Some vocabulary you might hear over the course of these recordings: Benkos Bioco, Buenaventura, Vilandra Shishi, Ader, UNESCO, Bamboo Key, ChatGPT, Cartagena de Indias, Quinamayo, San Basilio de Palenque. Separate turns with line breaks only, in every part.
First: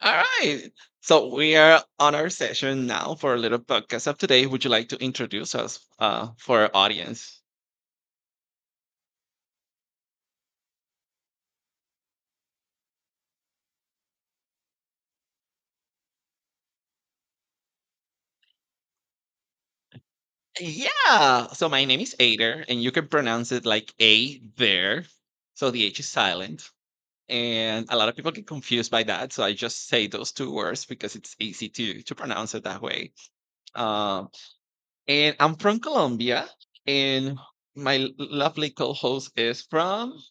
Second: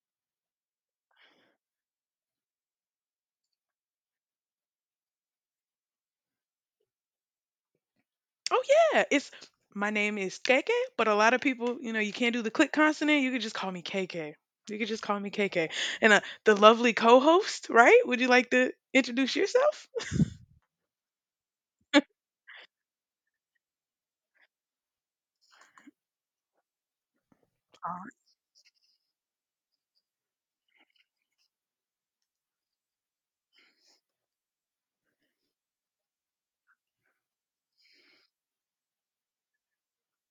All right. So we are on our session now for a little podcast of today. Would you like to introduce us for our audience?
Oh yeah, it's my name is KK, but a lot of people, you know, you can't do the click consonant. You could just call me KK. You could just call me KK. And the lovely co-host, right? Would you like to introduce yourself?
Yeah. So my name is Ader, and you can pronounce it like A there. So the H is silent. And a lot of
Uh,
people get confused by that. So I just say those two words because it's easy to pronounce it that way. Um, and I'm from Colombia, and my lovely co host is from,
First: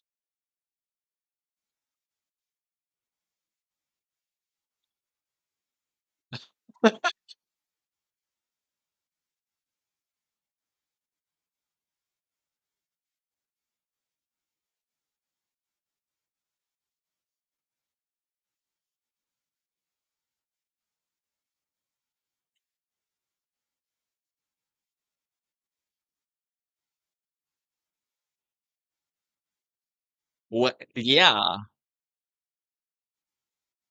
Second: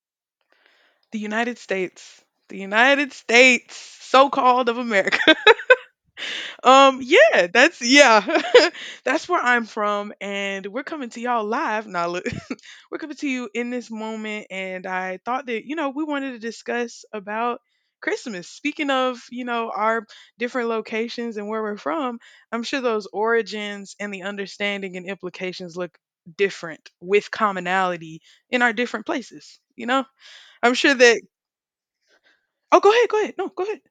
The United States, the United States, so-called of America. Yeah, that's where I'm from, and we're coming to y'all live now. Look, we're coming to you in this moment, and I thought that, you know, we wanted to discuss about Christmas. Speaking of, you know, our different locations and where we're from, I'm sure those origins and the understanding and implications look different with commonality in our different places. You know, I'm
what?
sure that.
Yeah.
Oh, go ahead, go ahead. No, go ahead.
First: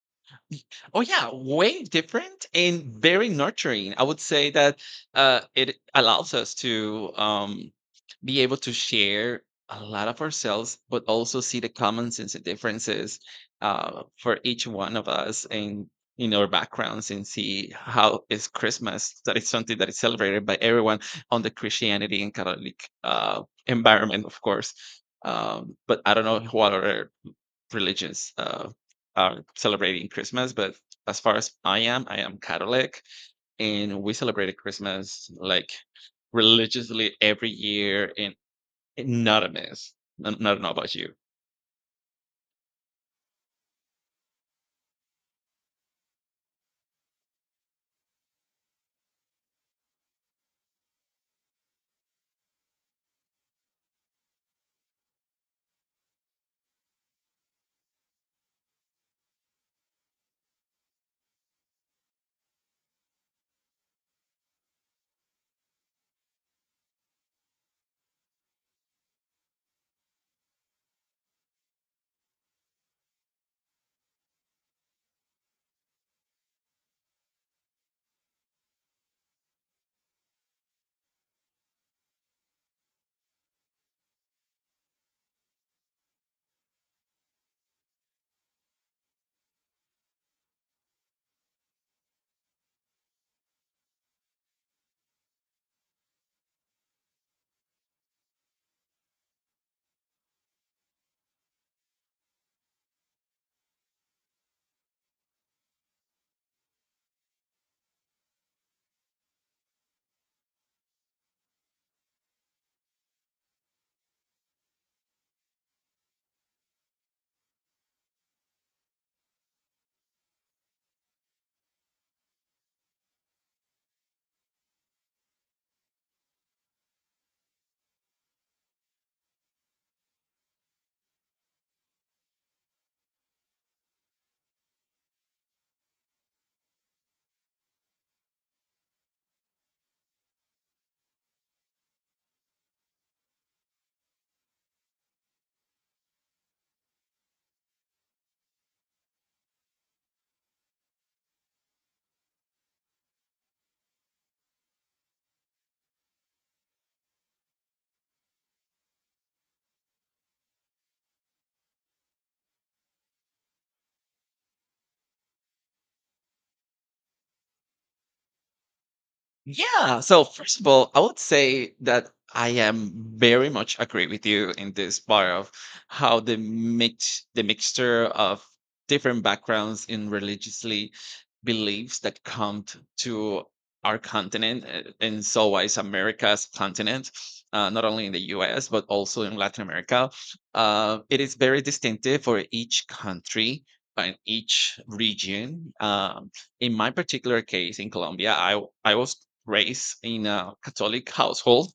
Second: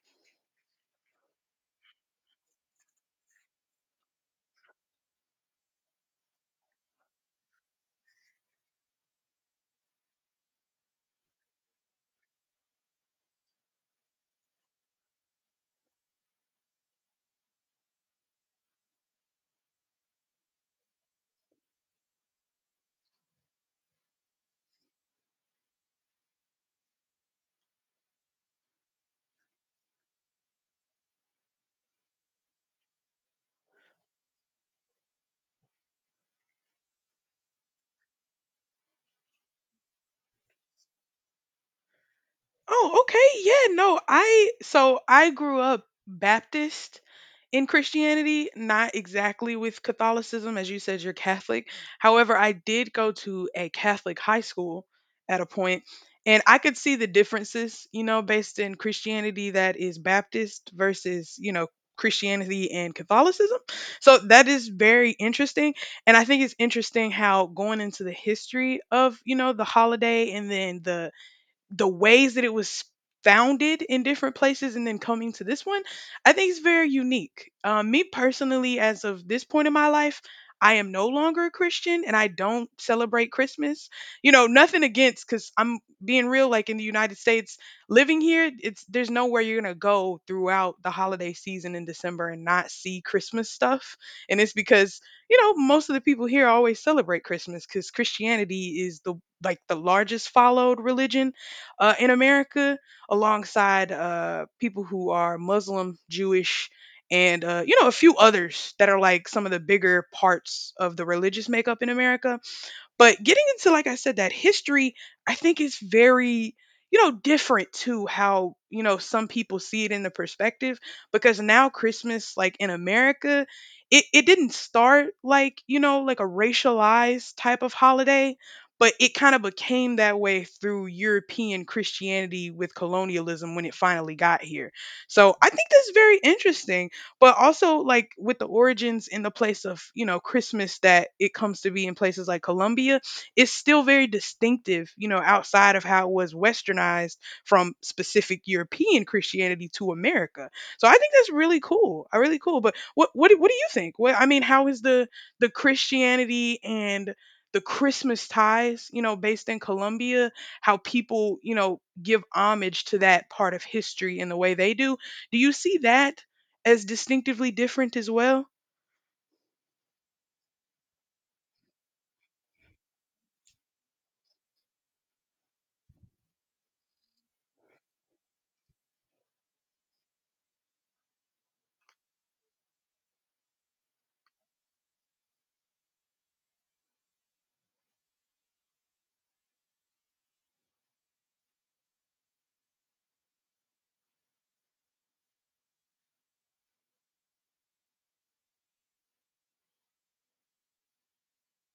Y- Oh yeah, way different and very nurturing. I would say that it allows us to be able to share a lot of ourselves, but also see the common sense and differences for each one of us and in our backgrounds and see how is Christmas that is something that is celebrated by everyone on the Christianity and Catholic environment, of course. But I don't know what other religions are celebrating Christmas, but as far as I am Catholic, and we celebrated Christmas like religiously every year, and not a miss. I don't know about you.
Oh, okay. Yeah, no. I so I grew up Baptist in Christianity, not exactly with Catholicism, as you said you're Catholic. However, I did go to a Catholic high school at a point, and I could see the differences, you know, based in Christianity that is Baptist versus, you know, Christianity and Catholicism. So that is very interesting, and I think it's interesting how going into the history of, you know, the holiday and then the ways that it was founded in different places and then coming to this one, I think it's very unique. Me personally, as of this point in my life, I am no longer a Christian and I don't celebrate Christmas. You know, nothing against, because I'm being real, like in the United States, living here, it's there's nowhere you're gonna go throughout the holiday season in December and not see Christmas stuff. And it's because, you know, most of the people here always celebrate Christmas because Christianity is the like the largest followed religion in America, alongside people who are Muslim, Jewish, and you know, a few others that are like some of the bigger parts of the religious makeup in America. But getting into, like I said, that history, I think is very, you know, different to how, you know, some people see it in the perspective, because now Christmas, like in America, it didn't start like, you know, like a racialized type of holiday, but it kind of became that way through European Christianity with colonialism when it finally got here. So I think that's very interesting, but also like with the origins in the place of, you know, Christmas that it comes to be in places like Colombia, it's still very distinctive, you know, outside of how it was westernized from specific European Christianity to America. So I think that's really cool. I really cool. But what do you think what I mean how is the Christianity and the Christmas ties, you know, based in Colombia, how people, you know, give homage to that part of history in the way they do, do you see that as distinctively different as well?
Yeah. So first of all, I would say that I am very much agree with you in this part of how the mixture of different backgrounds in religiously beliefs that come to our continent and so is America's continent, not only in the US but also in Latin America. It is very distinctive for each country and each region. In my particular case in Colombia, I was raised in a Catholic household.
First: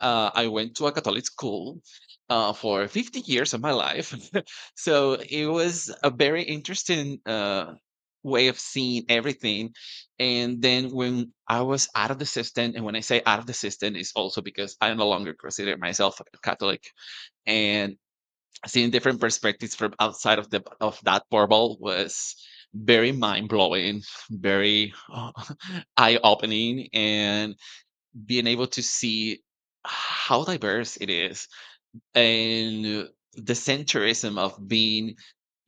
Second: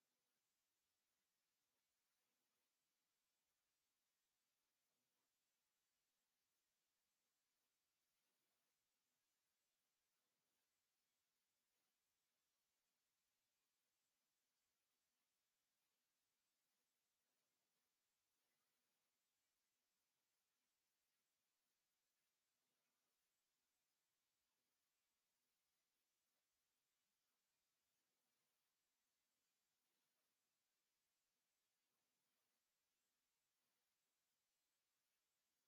I went to a Catholic school for 50 years of my life. So it was a very interesting way of seeing everything. And then when I was out of the system, and when I say out of the system, is also because I no longer consider myself a Catholic. And seeing different perspectives from outside of the of that bubble was very mind blowing, very eye opening, and being able to see how diverse it is and the centrism of being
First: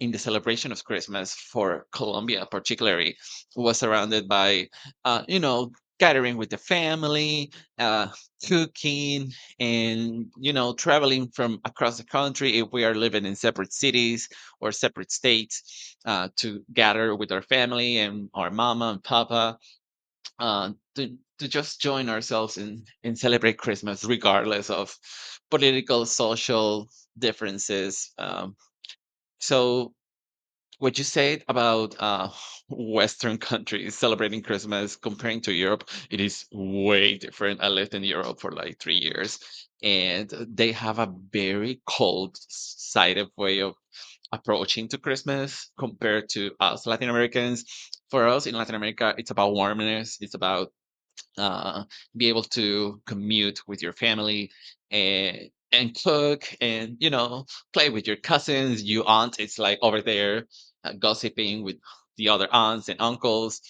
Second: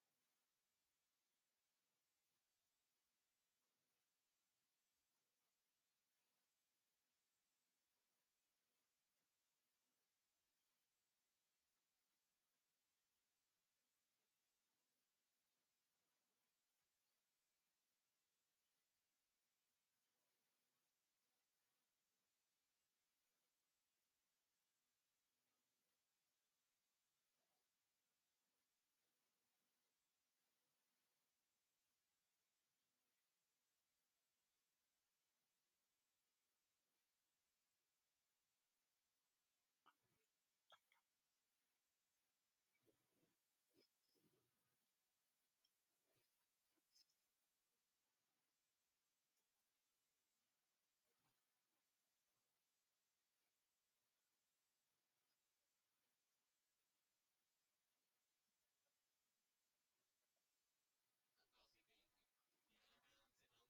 in the celebration of Christmas for Colombia, particularly, was surrounded by, you know, gathering with the family, uh, cooking, and, you know, traveling from across the country if we are living in separate cities or separate states to gather with our family and our mama and papa to just join ourselves in celebrate Christmas, regardless of political, social differences. So, what you said about Western countries celebrating Christmas comparing to Europe, it is way different. I lived in Europe for like 3 years, and they have a very cold side of way of approaching to Christmas compared to us Latin Americans. For us in Latin America, it's about warmness. It's about uh, be able to commute with your family and cook and you know play with your cousins, your aunt is like over there gossiping with the other aunts and uncles,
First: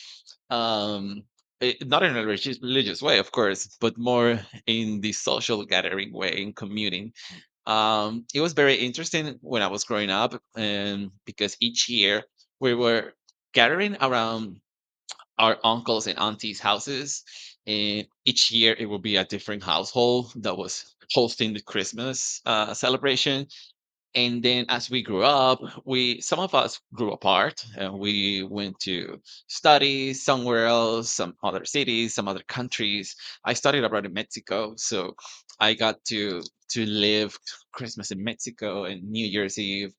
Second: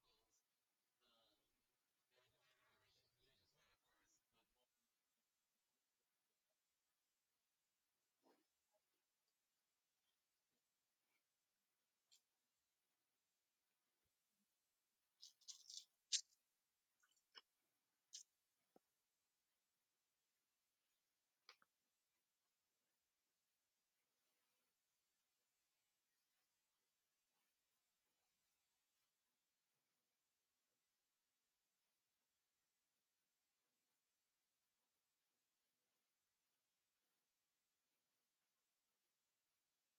um not in a religious way of course but more in the social gathering way in commuting. It was very interesting when I was growing up, and because each year we were gathering around our uncles and aunties' houses. And each year it will be a different household that was hosting the Christmas celebration. And then as we grew up, we some of us grew apart and we went to study somewhere else, some other cities, some other countries. I studied abroad in Mexico, so I got to live Christmas in Mexico and New Year's Eve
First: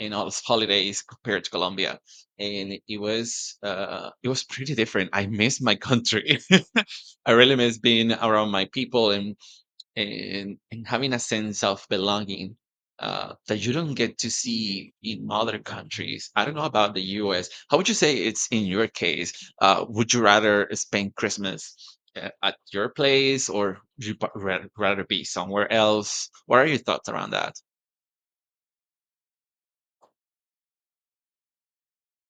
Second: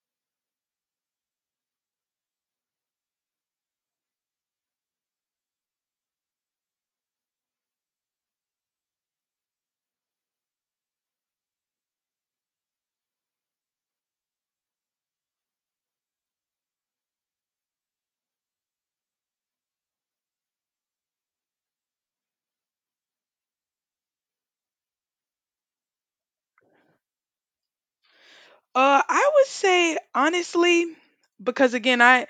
and all those holidays compared to Colombia. And it was pretty different. I miss my country. I really miss being around my people and and having a sense of belonging that you don't get to see in other countries. I don't know about the U.S. How would you say it's in your case? Would you rather spend Christmas at your place, or would you rather be somewhere else? What are your thoughts around that?
I would say honestly, because again, I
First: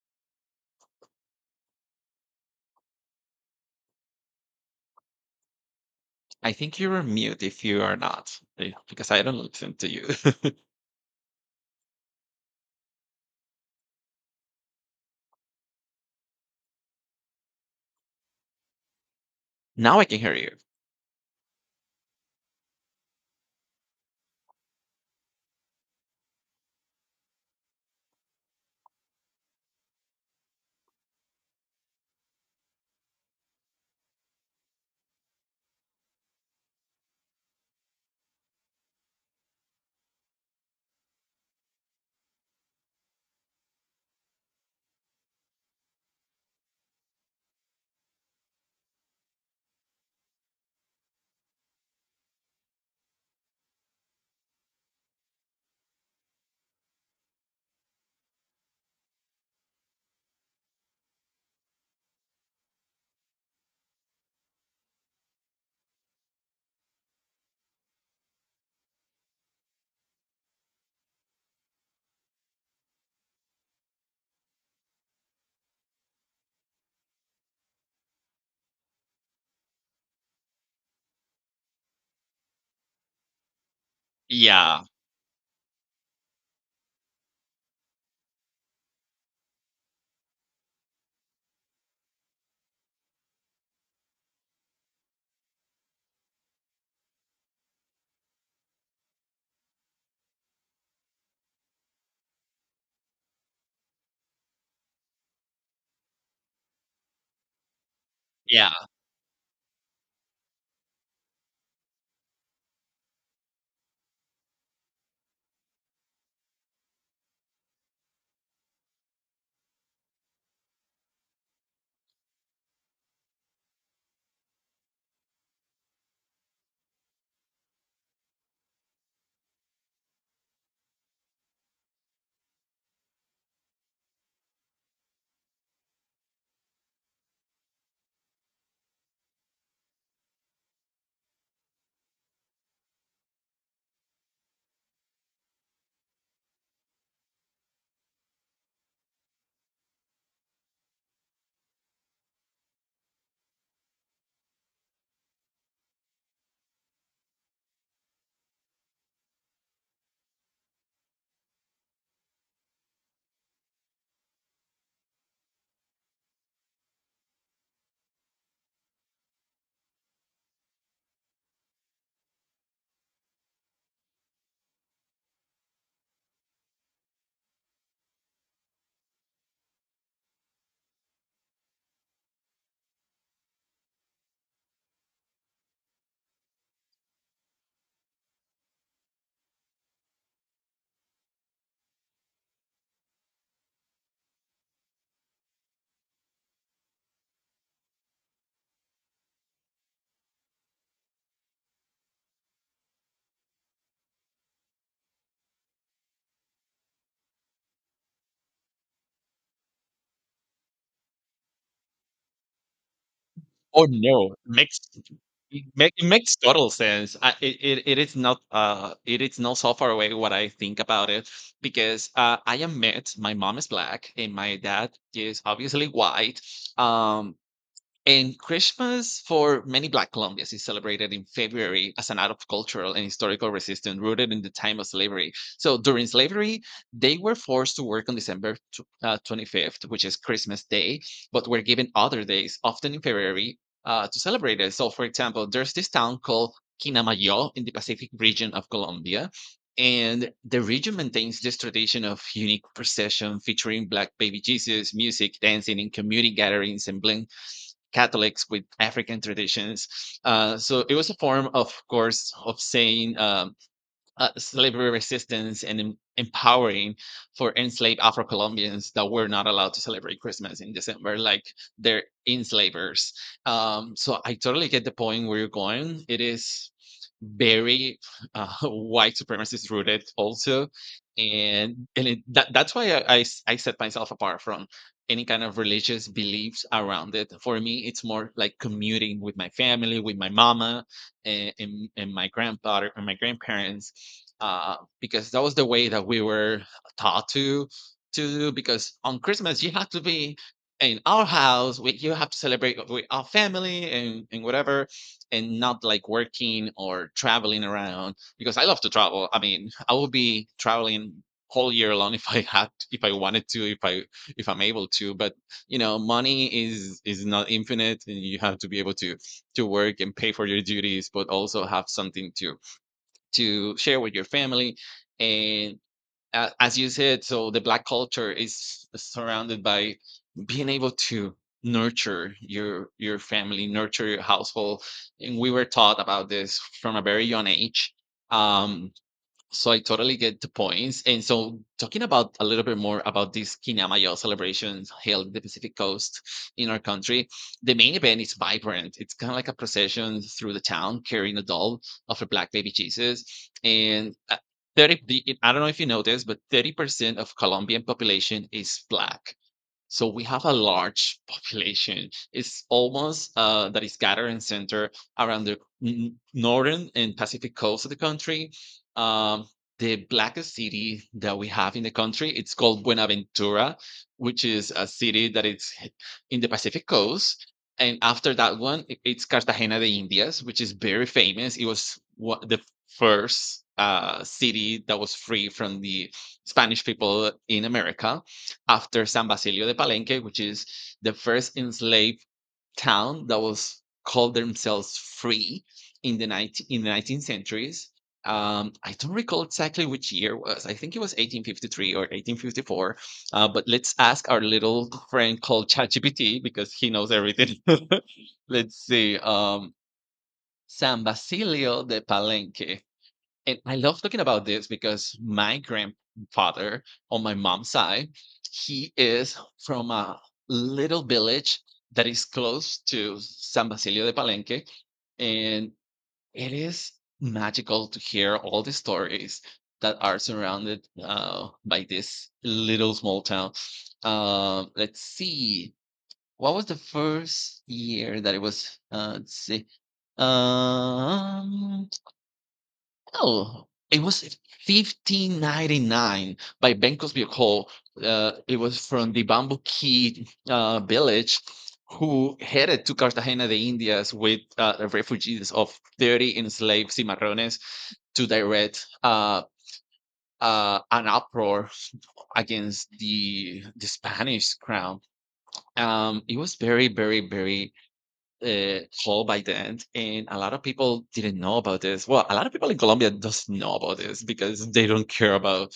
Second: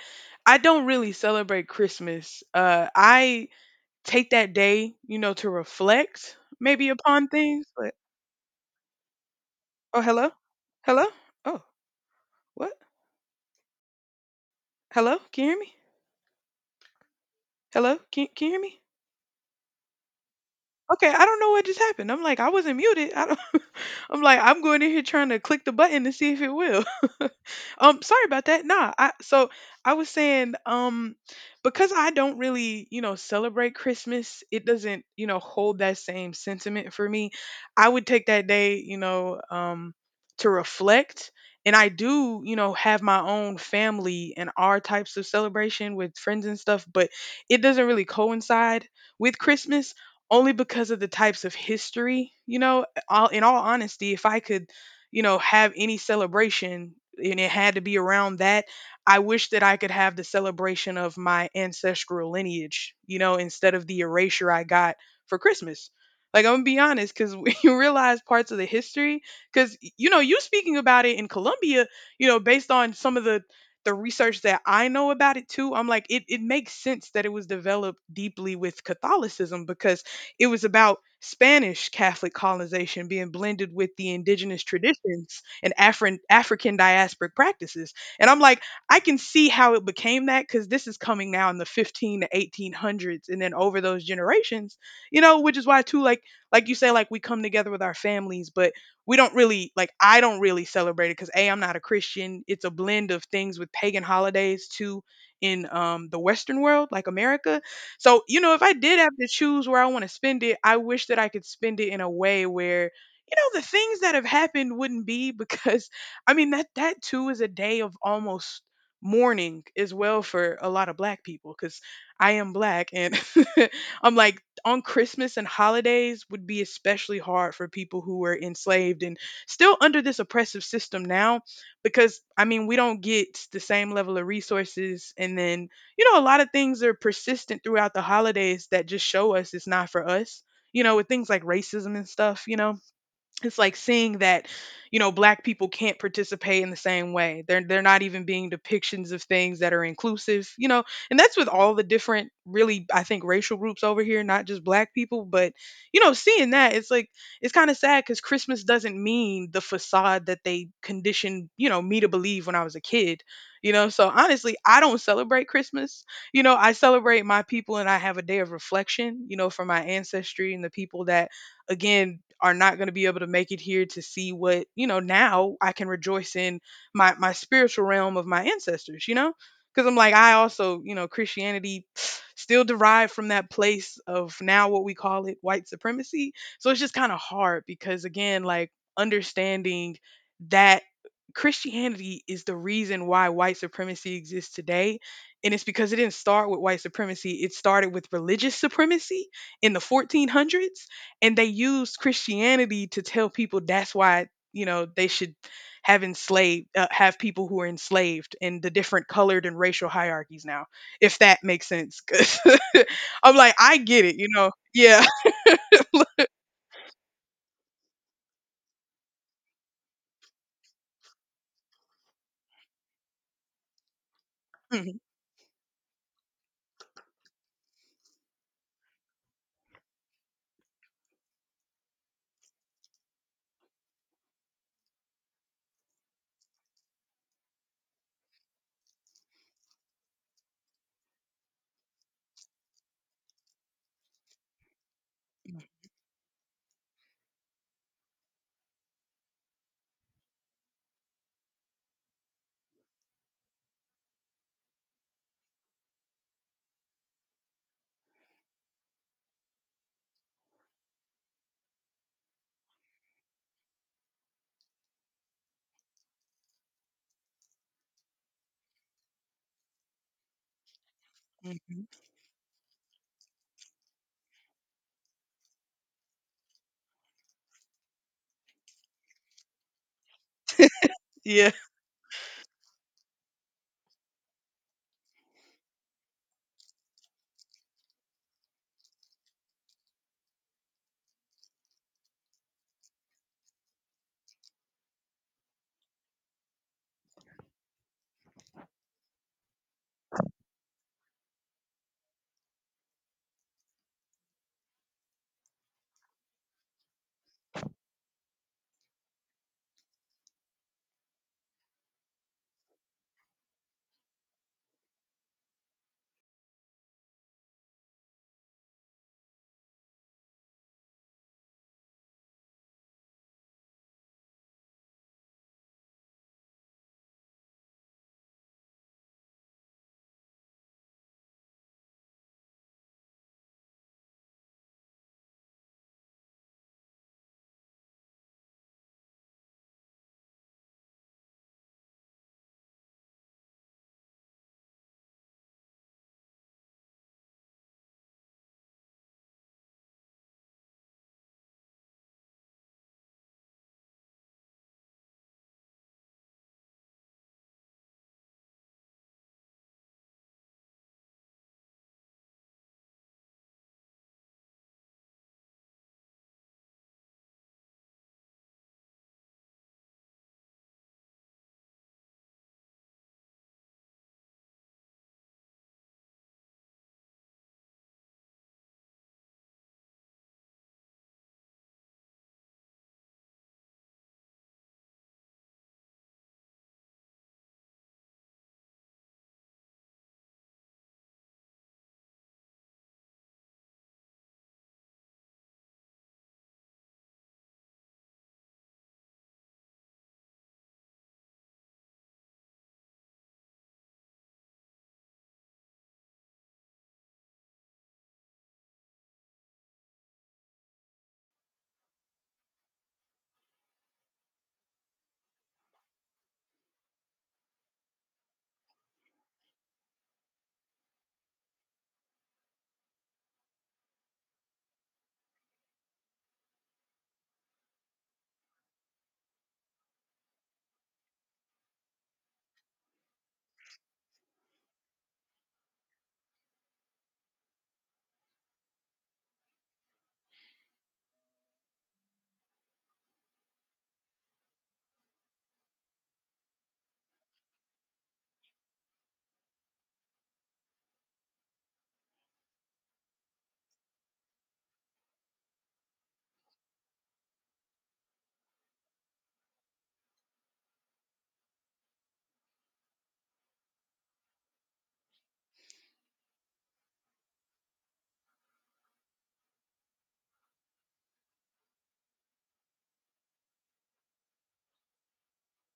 I don't really celebrate Christmas. I take that day, you know, to reflect
I think
maybe
you're on
upon
mute if
things.
you
But
are not, because I don't listen to
oh,
you.
hello, hello, oh, what? Hello, can you hear me? Hello, can you hear me?
Now I can hear you.
Okay, I don't know what just happened. I'm like, I wasn't muted. I don't I'm like, I'm going in here trying to click the button to see if it will. Sorry about that. Nah, I so I was saying, because I don't really, you know, celebrate Christmas, it doesn't, you know, hold that same sentiment for me. I would take that day, you know, to reflect. And I do, you know, have my own family and our types of celebration with friends and stuff, but it doesn't really coincide with Christmas, only because of the types of history. You know, all, in all honesty, if I could, you know, have any celebration and it had to be around that, I wish that I could have the celebration of my ancestral lineage, you know, instead of the erasure I got for Christmas. Like, I'm gonna be honest, because when you realize parts of the history, because, you know, you speaking about it in Colombia, you know, based on some of the research that I know about it too, I'm like, it makes sense that it was developed deeply with Catholicism because it was about Spanish Catholic colonization being blended with the indigenous
Yeah,
traditions and African diasporic practices. And I'm like, I can see how it became that because this is coming now in the 15 to 1800s, and then over those generations, you know, which is why, too, like you say, like we come together with our families, but we don't really like I don't really celebrate it because A, I'm not a Christian. It's a blend of things with pagan holidays too in the Western world, like America. So, you know, if
yeah.
I did have to choose where I want to spend it, I wish that I could spend it in a way where, you know, the things that have happened wouldn't be, because I mean, that that too is a day of almost mourning as well for a lot of black people, because I am black and I'm like, on Christmas and holidays, would be especially hard for people who were enslaved and still under this oppressive system now, because I mean, we don't get the same level of resources. And then, you know, a lot of things are persistent throughout the holidays that just show us it's not for us, you know, with things like racism and stuff. You know, it's like seeing that, you know, black people can't participate in the same way. They're not even being depictions of things that are inclusive, you know. And that's with all the different really I think racial groups over here, not just black people, but you know, seeing that, it's like it's kind of sad, cuz Christmas doesn't mean the facade that they conditioned, you know, me to believe when I was a kid. You know, so honestly, I don't celebrate Christmas. You know, I celebrate my people, and I have a day of reflection, you know, for my ancestry and the people that again are not going to be able to make it here to see what, you know, now I can rejoice in my spiritual realm of my ancestors, you know, because I'm like, I also, you know, Christianity still derived from that place of now what we call it white supremacy. So it's just kind of hard because again, like, understanding that Christianity is the reason why white supremacy exists today. And it's because it didn't start with white supremacy, it started with religious supremacy in the 1400s, and they used Christianity to tell people that's why, you know, they should have enslaved have people who are enslaved and the different colored and racial hierarchies now, if that makes sense, 'cause I'm like, I
Oh,
get it, you
no.
know. Yeah.
Makes total sense. I it is not so far away what I think about it because I am mixed. My mom is black and my dad
Mhm,
is obviously white. Um and Christmas for many Black Colombians is celebrated in February as an act of cultural and historical resistance rooted in the time of slavery. So during slavery, they were forced to work on December 25th, which is Christmas Day, but were given other days, often in February, to celebrate it. So, for example, there's this town called Quinamayo in the Pacific region of Colombia. And the region maintains this tradition of unique procession featuring Black baby Jesus, music, dancing, and community gatherings and blend. Catholics with African traditions. So it was a form, of course, of saying slavery resistance and empowering for enslaved Afro Colombians that were not allowed to celebrate Christmas in December, like
mhm.
they're enslavers. So I totally get the point where you're going. It is very white supremacist rooted also,
Yeah.
and that's why I set myself apart from any kind of religious beliefs around it. For me it's more like commuting with my family, with my mama and my grandfather and my grandparents, because that was the way that we were taught to do. Because on Christmas you have to be in our house, you have to celebrate with our family and whatever, and not like working or traveling around because I love to travel. I mean, I would be traveling whole year long if I had, if I wanted to, if I if I'm able to. But you know, money is not infinite, and you have to be able to work and pay for your duties, but also have something to share with your family. And as you said, so the black culture is surrounded by being able to nurture your family, nurture your household, and we were taught about this from a very young age. Um, so I totally get the points. And so talking about a little bit more about this Kinamayo celebration held in the Pacific Coast in our country, the main event is vibrant. It's kind of like a procession through the town carrying a doll of a black baby Jesus. And I don't know if you know this, but 30% of Colombian population is black. So we have a large population. It's almost that is gathered and center around the northern and Pacific coast of the country. Um, the blackest city that we have in the country, it's called Buenaventura, which is a city that it's in the Pacific coast. And after that one, it's Cartagena de Indias, which is very famous. It was the first city that was free from the Spanish people in America after San Basilio de Palenque, which is the first enslaved town that was called themselves free in the 19th centuries. I don't recall exactly which year was. I think it was 1853 or 1854. But let's ask our little friend called ChatGPT because he knows everything. Let's see. San Basilio de Palenque. And I love talking about this because my grandfather on my mom's side, he is from a little village that is close to San Basilio de Palenque. And it is magical to hear all the stories that are surrounded by this little small town. Let's see. What was the first year that it was? Let's see. Um, no, it was 1599 by Benkos Bioco. It was from the Bamboo Key village who headed to Cartagena de Indias with refugees of 30 enslaved cimarrones to direct an uproar against the Spanish crown. It was very called by then, and a lot of people didn't know about this. Well, a lot of people in Colombia doesn't know about this because they don't care about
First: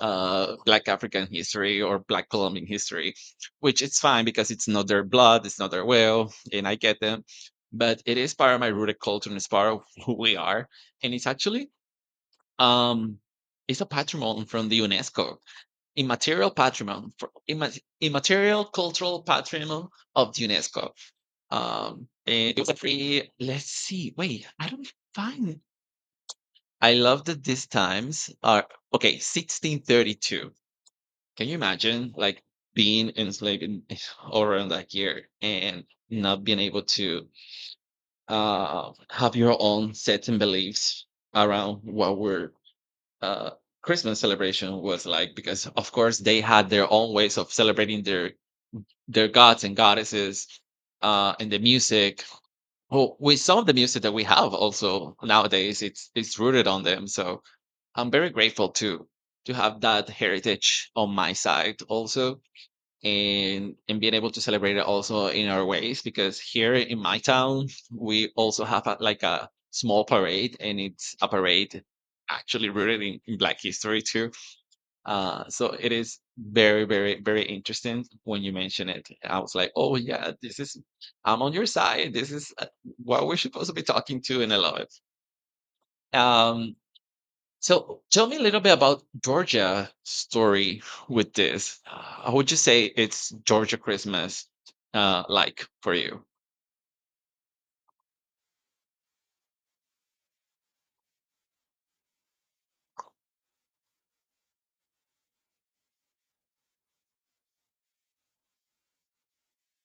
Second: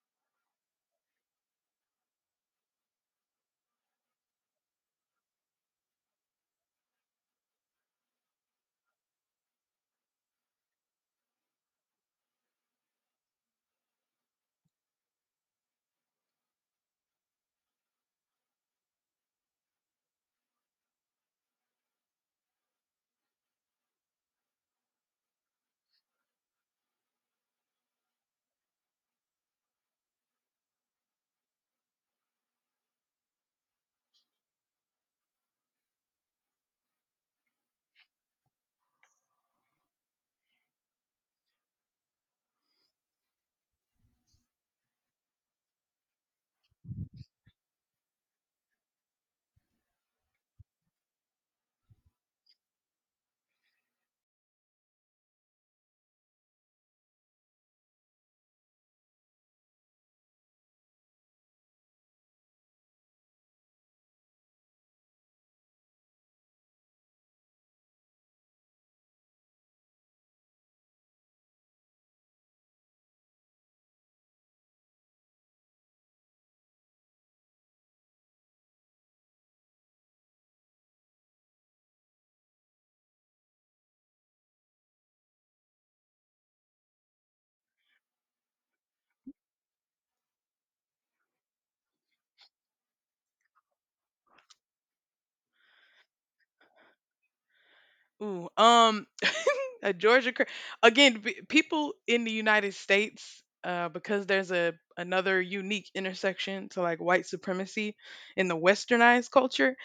Black African history or Black Colombian history, which it's fine because it's not their blood, it's not their will, and I get them. But it is part of my rooted culture and it's part of who we are, and it's actually um, it's a patrimony from the UNESCO immaterial patrimony for immaterial cultural patrimony of the UNESCO. And it was a free. Let's see. Wait, I don't find. It. I love that these times are okay. 1632. Can you imagine, like being enslaved in, all around that year and not being able to have your own certain beliefs around what were uh, Christmas celebration was like? Because of course they had their own ways of celebrating their gods and goddesses, uh, and the music. Well, with some of the music that we have also nowadays, it's rooted on them. So I'm very grateful to have that heritage on my side also, and being able to celebrate it also in our ways, because here in my town we also have a, like a small parade, and it's a parade actually rooted in black history too. So it is very interesting when you mention it. I was like, oh yeah, this is I'm on your side. This is what we're supposed to be talking to, and I love it. Um, so tell me a little bit about Georgia story with this. How would you say it's Georgia Christmas, like, for you?
Ooh, a georgia cra- again, people in the United States, because there's a another unique intersection to like white supremacy in the westernized culture.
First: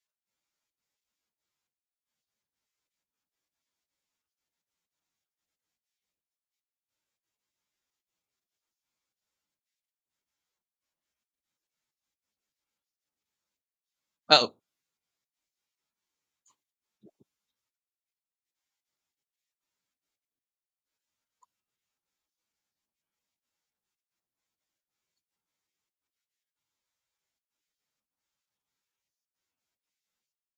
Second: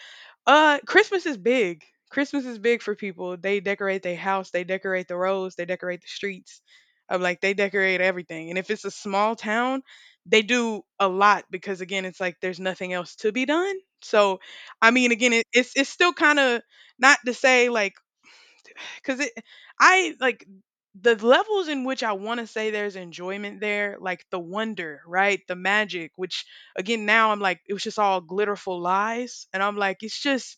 Christmas is big. Christmas is big for people. They decorate their house, they decorate the roads, they decorate the streets. I'm like, they decorate everything. And if it's a small town, they do a lot because again, it's like there's nothing else to be done. So,
Oh
I mean, again, it's it's still kind of not to say like, because it, I like the levels in which I want to say there's enjoyment there, like the wonder, right, the magic, which again now I'm like, it was just all glitterful lies, and I'm like,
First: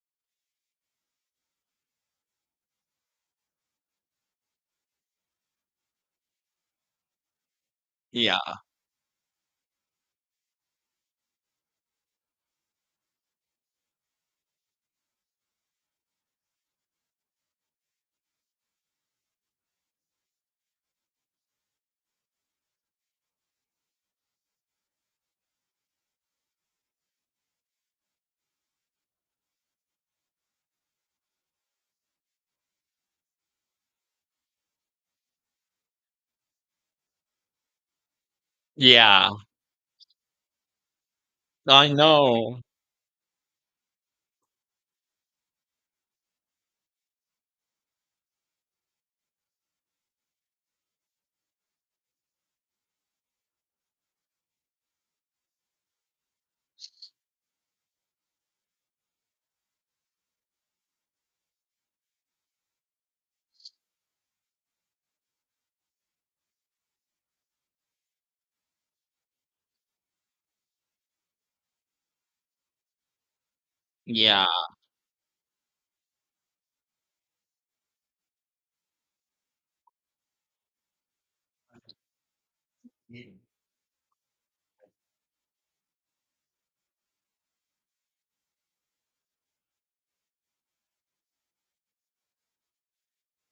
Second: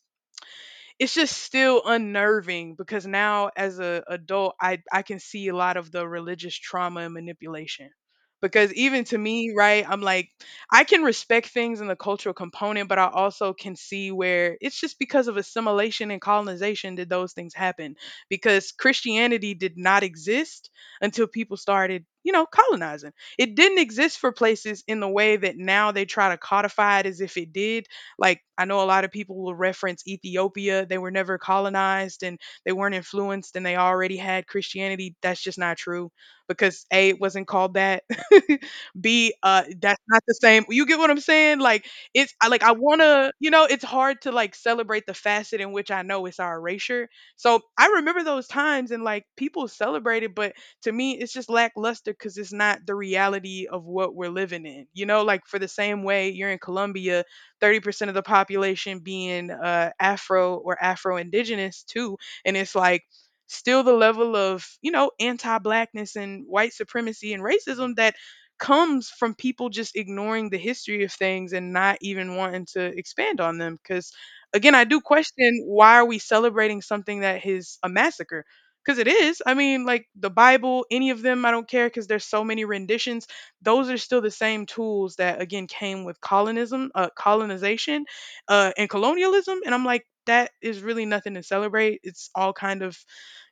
it's just still unnerving because now as a adult, I can see a lot of the religious trauma and manipulation.
yeah,
Because even to me, right, I'm like I can respect things in the cultural component, but I also can see where it's just because of assimilation and colonization that those things happen. Because Christianity did not exist until people started, you know, colonizing. It didn't exist for places in the way that now they try to codify it as if it did, like I know a lot of people will reference Ethiopia. They were never colonized, and they weren't influenced, and they already had Christianity. That's just not true, because A, it wasn't called that.
yeah,
B, that's not the same. You get what I'm saying? Like
I
it's I
know.
like I wanna, you know, it's hard to like celebrate the facet in which I know it's our erasure. So I remember those times and like people celebrate it, but to me it's just lackluster because it's not the reality of what we're living in. You know, like for the same way you're in Colombia, 30% of the population being Afro or Afro Indigenous too. And it's like, still the level of, you know, anti blackness and white supremacy and racism that comes from people just ignoring the history of things and not even wanting to expand on them. Because
Yeah,
again, I do question, why are we celebrating something that is a massacre? Because it is. I mean, like the Bible, any of them, I don't care because there's so many renditions. Those are still the same tools that again came with colonism, colonization, and colonialism. And I'm like, that is really nothing to celebrate. It's all kind of,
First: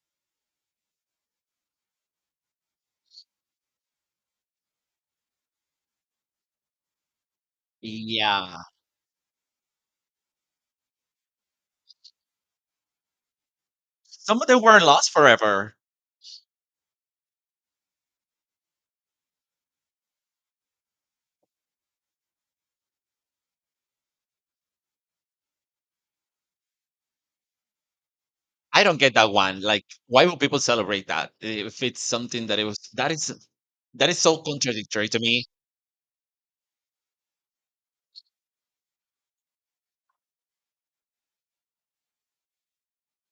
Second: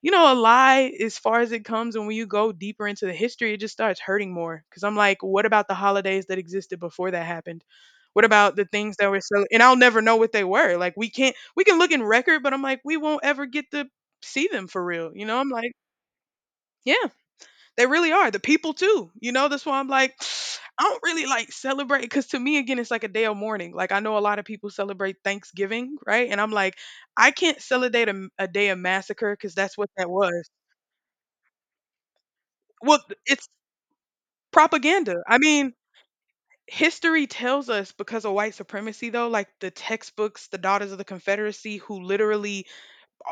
you know, a lie as far as it comes. And when you go deeper into the history, it just starts hurting more. Because I'm like, what about the holidays that existed before that happened? What about
yeah.
the things that were so? And I'll never know what they were. Like we can't, we can look in record, but I'm like, we won't ever get to
Some of
see
them
them
were
for
lost
real. You know, I'm like,
forever.
yeah. They really are. The people too. You know, that's why I'm like, I don't really like celebrate because to me again, it's like a day of mourning. Like I know a lot of people celebrate Thanksgiving, right? And I'm like, I can't celebrate a day of
I don't get that
massacre because
one.
that's
Like,
what that
why would
was.
people celebrate that if it's something that it was
Well, it's
that is so contradictory to
propaganda. I
me.
mean, history tells us, because of white supremacy, though, like the textbooks, the Daughters of the Confederacy, who literally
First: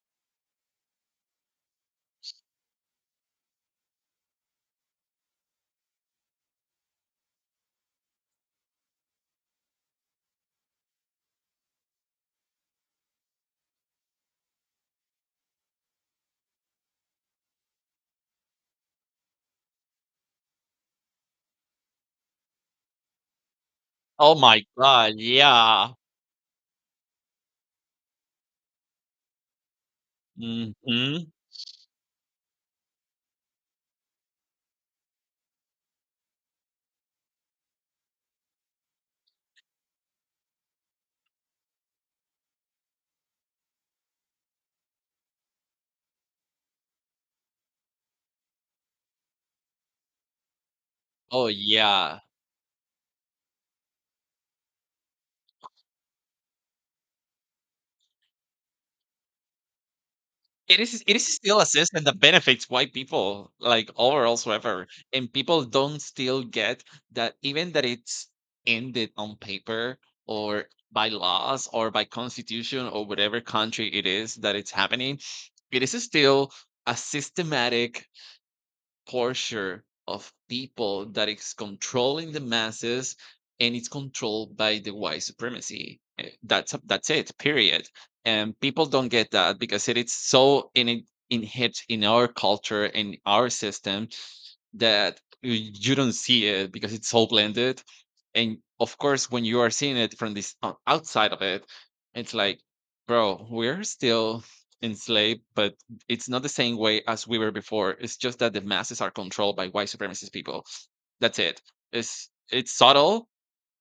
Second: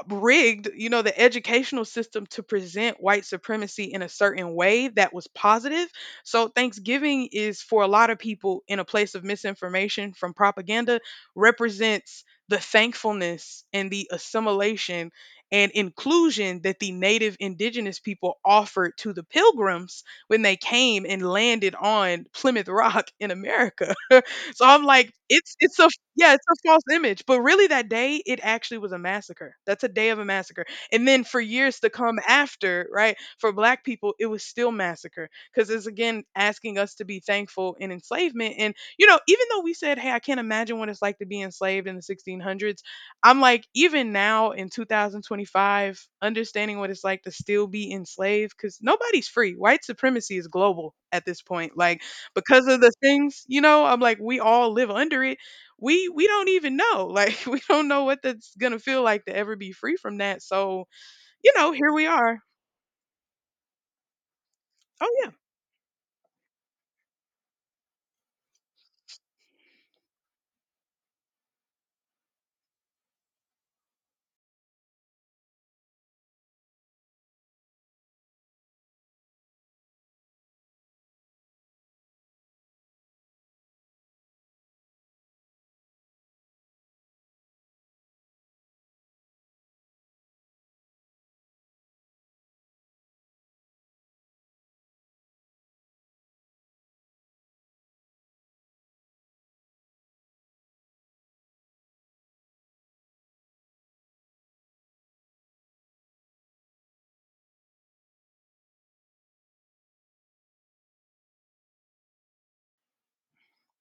rigged, you know, the educational system to present white supremacy in a certain way that was positive. So Thanksgiving is for a lot of people in a place of misinformation from propaganda, represents the thankfulness and the assimilation and inclusion that the native indigenous people offered to the pilgrims when they came and landed on Plymouth Rock in America.
Oh my
So I'm
god,
like, it's a
yeah.
yeah, it's a false image. But really that day it actually was a massacre. That's a day of a massacre. And then
Hmm.
for years to come after, right, for black people, it was still massacre. Because it's again asking us to be thankful in enslavement. And you know, even though we said, hey, I can't imagine what it's like to be enslaved in the 1600s, I'm like, even now in 2025, understanding what it's like to still be enslaved, because nobody's free. White supremacy is global at this
Oh
point. Like
yeah.
because of the things, you know, I'm like, we all live under it. We don't even know. Like we don't know what that's going to feel like to ever be free from that.
It
So,
is, it is
you
still a
know, here
system
we
that
are.
benefits white people, like, overall whatsoever.
Oh yeah.
And people don't still get that, even that it's ended on paper, or by laws, or by constitution, or whatever country it is that it's happening, it is still a systematic torture of people that is controlling the masses, and it's controlled by the white supremacy. Eh, that's it. Period. And people don't get that because it is so in inherent in our culture and our system that you don't see it because it's all blended. And of course, when you are seeing it from this outside of it, it's like, bro, we're still enslaved, but it's not the same way as we were before. It's just that the masses are controlled by white supremacist people. That's it. It's subtle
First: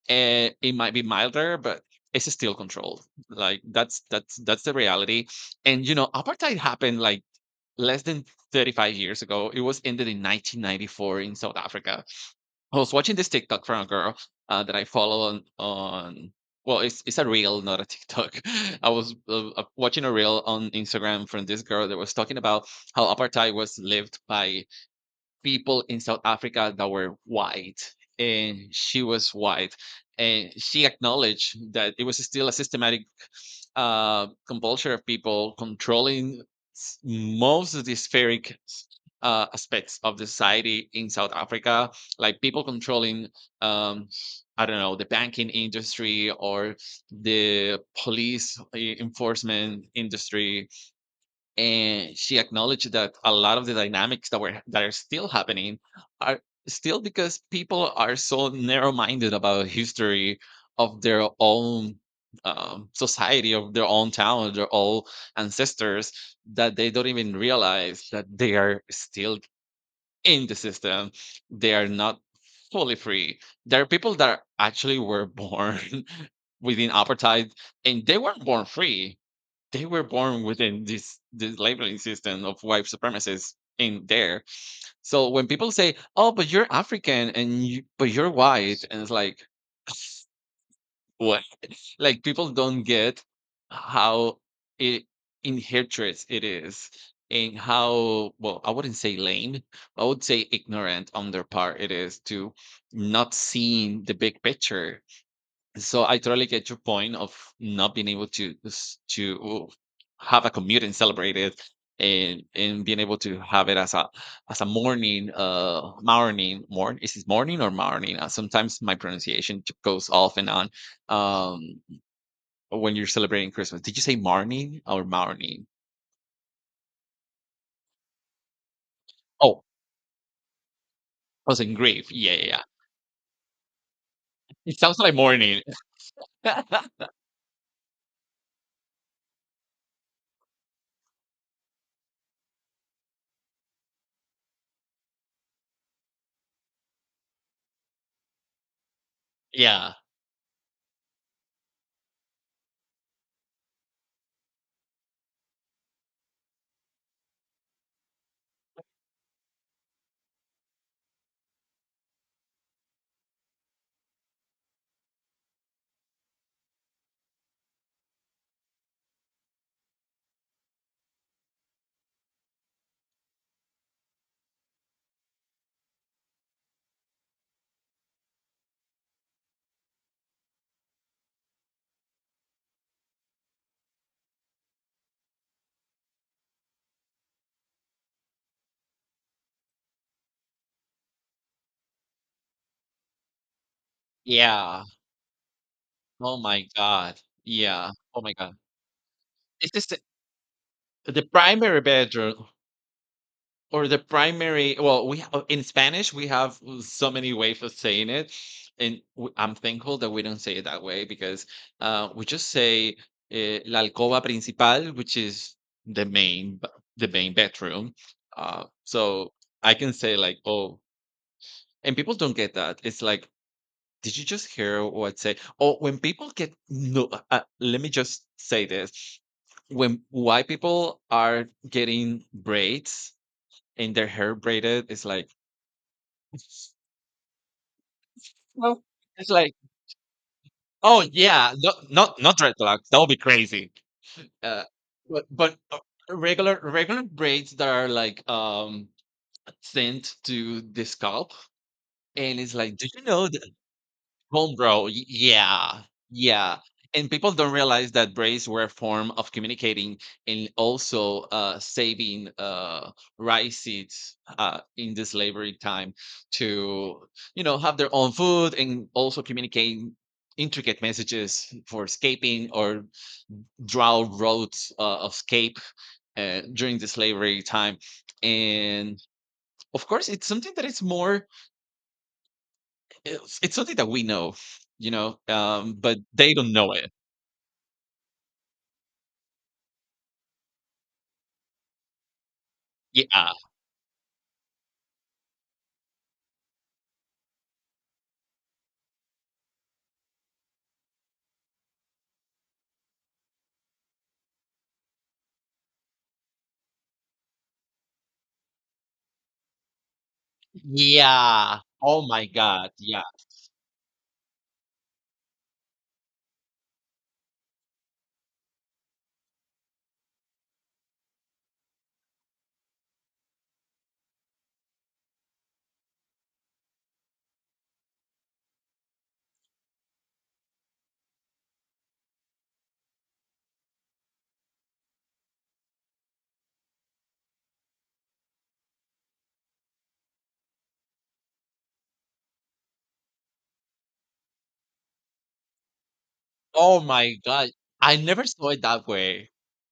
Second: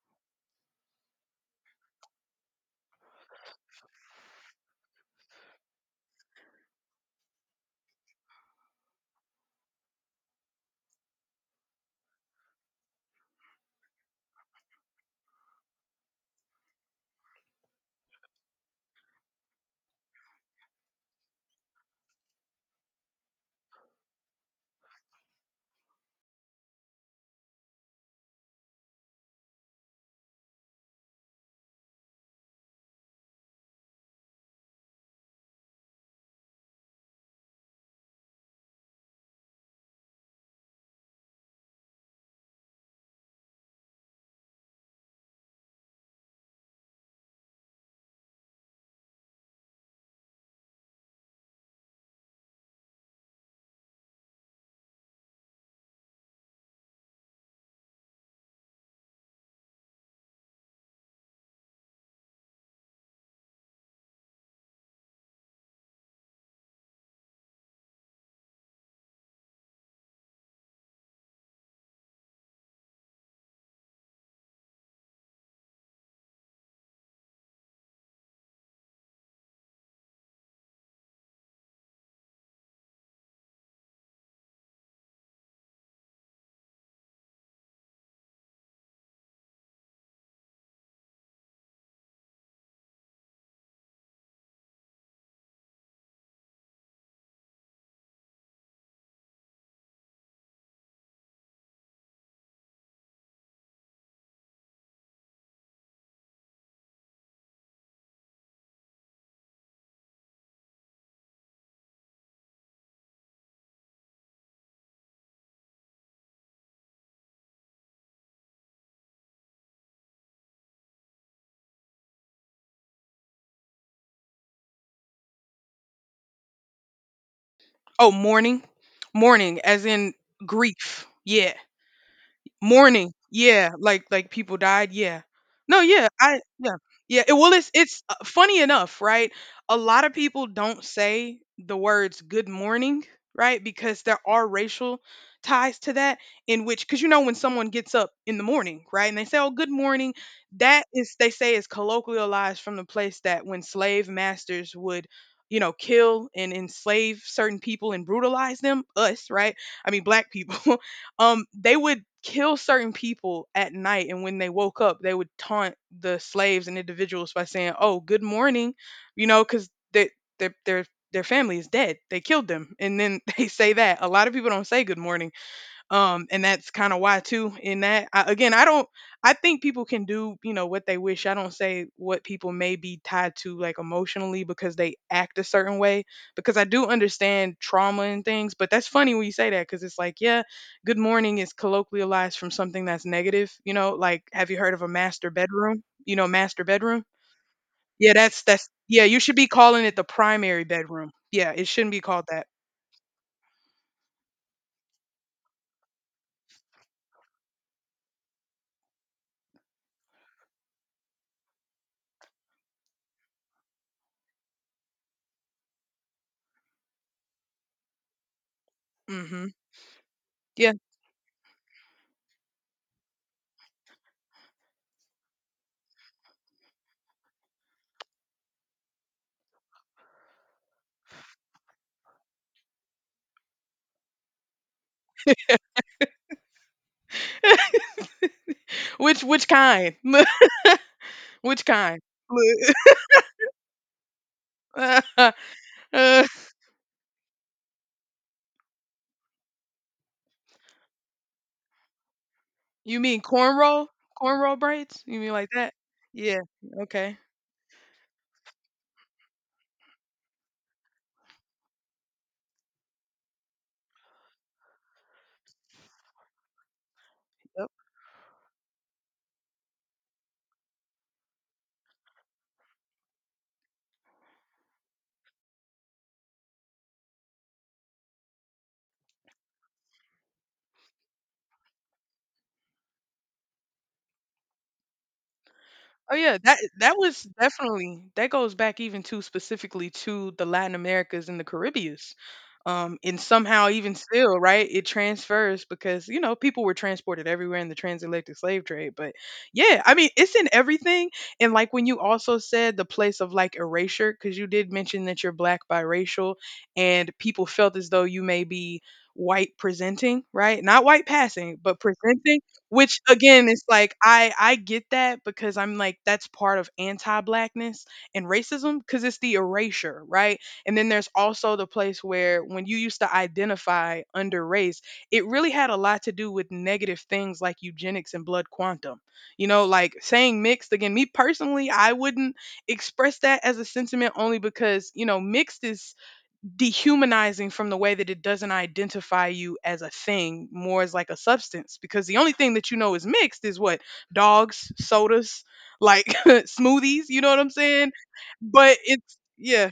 and it might be milder, but it's still controlled. Like, that's, that's the reality. And you know, apartheid happened like less than 35 years ago. It was ended in 1994 in South Africa. I was watching this TikTok from a girl, that I follow on. Well, it's a reel, not a TikTok. I was watching a reel on Instagram from this girl that was talking about how apartheid was lived by people in South Africa that were white, and she was white, and she acknowledged that it was still a systematic compulsion of people controlling most of the spheric aspects of the society in South Africa, like people controlling, um, I don't know, the banking industry, or the police enforcement industry. And she acknowledged that a lot of the dynamics that are still happening are still because people are so narrow-minded about history of their own, society, of their own town, their own ancestors, that they don't even realize that they are still in the system. They are not fully free. There are people that actually were born within apartheid, and they weren't born free. They were born within this labeling system of white supremacists in there. So when people say, "Oh, but you're African and you, but you're white," and it's like, what? Like, people don't get how it inherent it is, and how, well, I wouldn't say lame, I would say ignorant on their part it is, to not seeing the big picture. So I totally get your point of not being able to to have a commute and celebrate it, and being able to have it as a, morning, uh, morning, morning, is it morning or morning? Sometimes my pronunciation goes off and on. Um, when you're celebrating Christmas, did you say morning or morning?
Oh, mourning. Mourning
Oh,
as in grief.
I
Yeah.
was in grief. Yeah, yeah, yeah.
Mourning. Yeah, like people
It
died.
sounds like
Yeah.
morning.
No, yeah, I yeah. Yeah, it, well it's funny enough, right? A lot of people don't say the words good morning, right? Because there are racial ties to that, in which cuz you know when someone gets up in the morning, right? And they say, "Oh, good
Yeah.
morning." That is, they say, is colloquialized from the place that when slave masters would, you know, kill and enslave certain people and brutalize them, us, right? I mean, black people. They would kill certain people at night, and when they woke up they would taunt the slaves and individuals by saying, oh, good morning, you know, because they their their their family is dead, they killed them. And then they say that a lot of people don't say good morning, and that's kind of why too, in that again, I don't, I think people can do, you know, what they wish. I don't say what people may be tied to, like emotionally, because they act a certain way, because I do understand trauma and things. But that's funny when you say that because it's like, yeah, good morning is colloquialized from something that's negative, you know. Like, have you heard of
Yeah.
a master bedroom? You know,
Oh my
master bedroom.
God. Yeah.
Yeah,
Oh my
that's
God.
that's yeah, you should be
It's
calling
just
it
the,
the primary bedroom. Yeah, it
primary
shouldn't be called
bedroom.
that.
Or the primary, well, we in Spanish, we have so many ways of saying it, and I'm thankful that we don't say it that way, because we just say la alcoba principal, which is the main the main bedroom. So
Hmm.
I can say, like,
Yeah,
oh, and people don't get that, it's like, did you just hear what I say? Oh, when people get, no, let me just say this. When white people are getting braids and their hair braided, is like, well,
which
it's
which
like,
kind.
oh yeah,
Which
no,
kind?
not
Look.
dreadlocks, that would be crazy, uh but
Uh,
regular braids that are like, um, sent to the scalp, and it's like, did
you
you
mean
know that?
cornrow? Cornrow
Homebrew,
braids?
y
You mean like that?
yeah,
Yeah.
yeah, and
Okay.
people don't realize that braids were a form of communicating, and also, saving, rice seeds, in the slavery time, to, you know,
Yep.
have their own food, and also communicating intricate messages for escaping, or draw roads, of escape, during the slavery time, and, of course, it's something that is more, it's something that we know, you know, but
Oh
they
yeah,
don't
that
know it.
that was definitely, that goes back even to specifically to the Latin Americas and the Caribbeans. And
Yeah.
somehow even still, right, it transfers because you know people were transported everywhere in the transatlantic slave trade. But yeah, I mean it's in everything. And like when you also said the place of like erasure, because you did mention that you're black biracial, and people felt as though you may be white presenting, right? Not white passing,
Yeah.
but
Oh my
presenting,
god,
which
yeah.
again is like, I get that because I'm like that's part of anti-blackness and racism because it's the erasure, right? And then there's also the place where when you used to identify under race, it really had a lot to do with negative things like eugenics and blood quantum. You know, like saying mixed, again, me personally, I wouldn't express that as a sentiment only because, you know, mixed is dehumanizing from the way that it doesn't identify you as a thing, more as like a substance. Because the only thing that you know is mixed is what, dogs, sodas, like
Oh
smoothies.
my
You know what
god.
I'm saying?
I never saw it
But
that
it's,
way.
yeah,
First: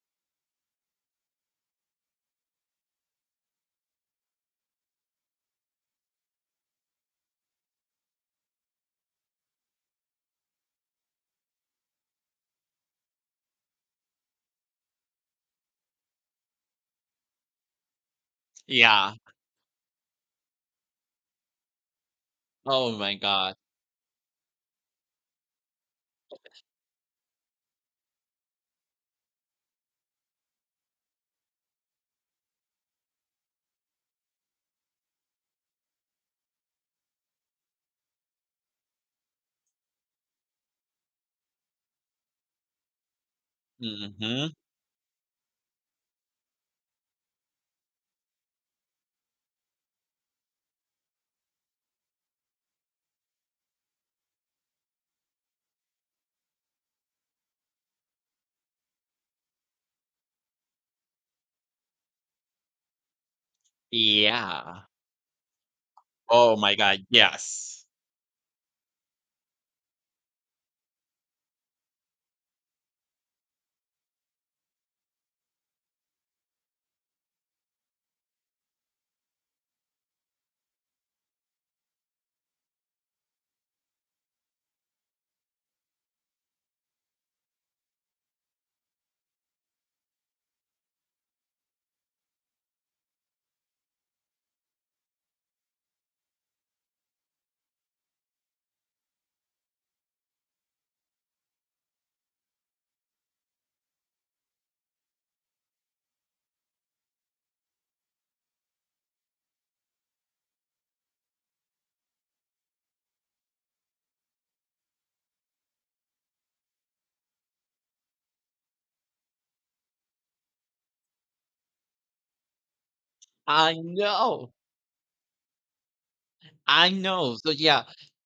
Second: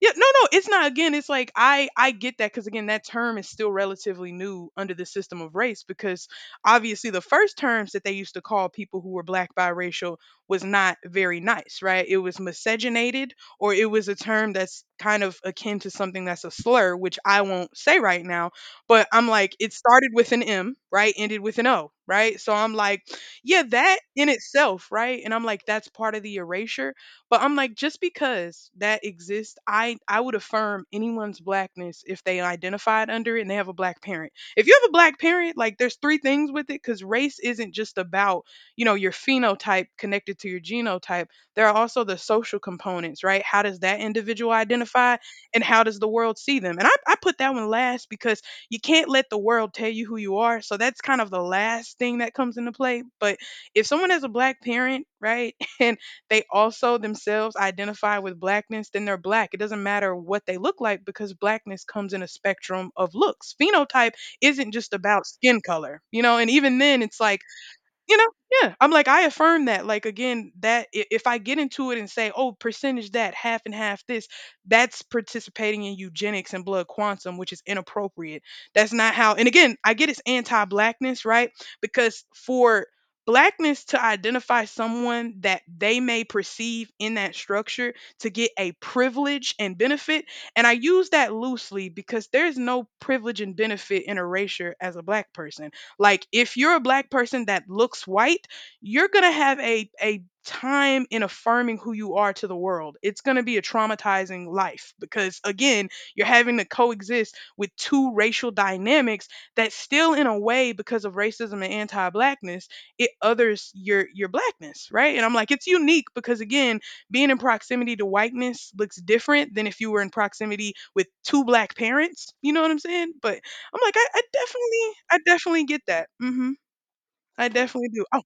yeah, no, no, it's not. Again, it's like I get that because again, that term is still relatively new under the system of race, because obviously the first terms that they used to call people who were black biracial was not very nice, right? It was miscegenated, or it was a term that's kind of akin to something that's a slur, which I won't say right now. But
Yeah.
I'm like, it started with an M, right? Ended with an O, right? So I'm
Oh
like,
my god.
yeah, that in itself, right? And I'm like, that's part of the erasure. But I'm like, just because that exists, I would affirm anyone's blackness if they identified under it and they have a black parent. If you have a black parent, like there's three things with it because race isn't just about, you know, your phenotype connected to your genotype. There are also the social components, right? How does that
Mhm.
individual identify, and how does the world see them? And I put that one last because you can't let the world tell you who you are. So that's kind of the last thing that comes into play. But if someone has a black parent, right, and they also themselves identify with blackness, then they're black. It doesn't matter what they look like because blackness comes in a spectrum of looks. Phenotype isn't
Yeah.
just about skin color, you know, and
Oh my
even then
god,
it's like,
yes.
you know? Yeah. I'm like, I affirm that. Like again, that, I- if I get into it and say, oh, percentage that, half and half this, that's participating in eugenics and blood quantum, which is inappropriate. That's not how. And again, I get it's anti-blackness, right? Because for blackness to identify someone that they may perceive in that structure to get a privilege and benefit. And I use that loosely because there's no privilege and benefit in erasure as a black person. Like if you're a black person that looks white, you're going to have a time in affirming who you are to the world. It's going to be a traumatizing life because again, you're having to coexist with two racial dynamics that still in a way, because of racism and anti-blackness, it others your blackness, right? And I'm like, it's unique because again, being in proximity to whiteness looks different than if you were in proximity with two black parents. You know what I'm saying? But
I
I'm like, I
know.
definitely, I definitely get that. Hmm.
I know.
I
So, yeah.
definitely do. Oh,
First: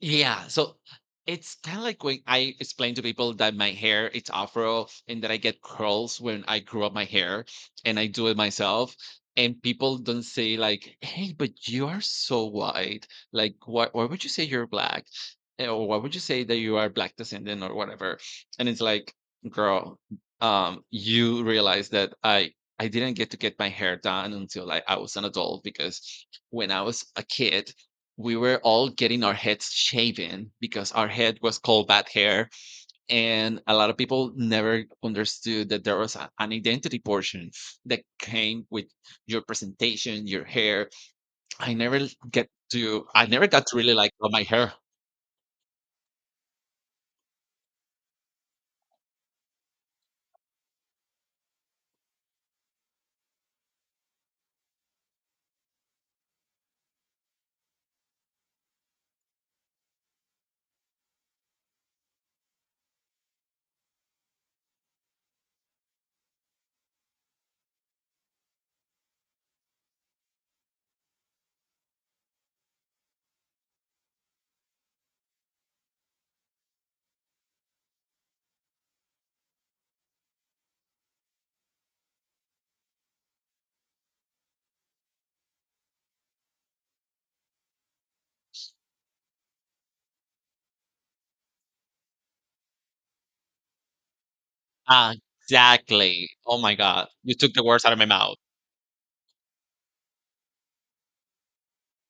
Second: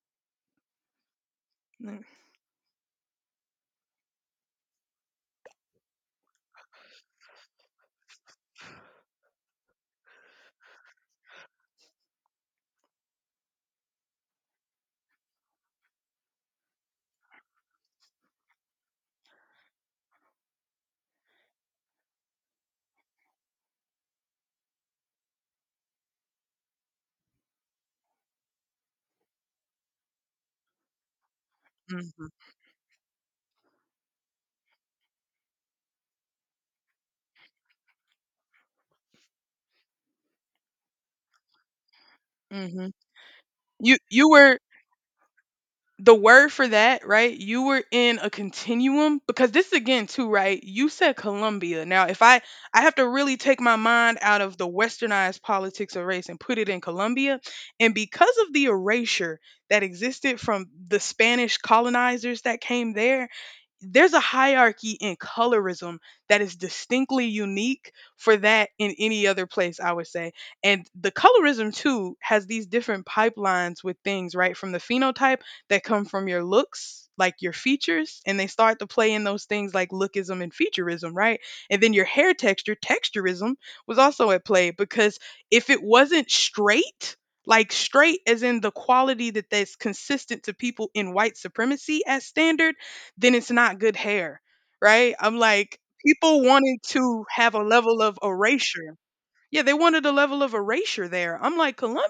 Yeah, so it's kind of like when I explain to people that my hair, it's afro, and that I get curls when I grow up my hair, and I do it myself. And people don't say, like, "Hey, but you are so white. Like, why? Why would you say you're black? Eh, or why would you say that you are black descendant or whatever?" And it's like, girl, you realize that I didn't get to get my hair done until, like, I was an adult. Because when I was a kid, we were all getting our heads shaven because our head was called bad
mm-hmm,
hair. And a lot of people never understood that there was an identity portion that came with your presentation, your hair. I never
hmm.
I never got to really,
You,
like, oh,
you
my
were,
hair.
the word for that, right? You were in a continuum because this again too, right? You said Colombia. Now, if I have to really take my mind out of the westernized politics of race and put it in Colombia, and because of the erasure that existed from the Spanish colonizers that came there, there's a hierarchy in colorism that is distinctly unique for that in any other place, I would say. And the colorism too has these different pipelines with things, right, from the phenotype that come from your looks, like your features, and they start to play in those things like lookism and featureism, right? And then your hair texture, texturism, was also at play because if it wasn't straight, like straight as in the quality that that's consistent to people in white supremacy as standard, then it's not good hair,
Ah,
right? I'm like,
exactly.
people
Oh my
wanted
God.
to
You took
have a
the words out of
level
my
of
mouth.
erasure, yeah, they wanted a level of erasure there. I'm like, Columbia,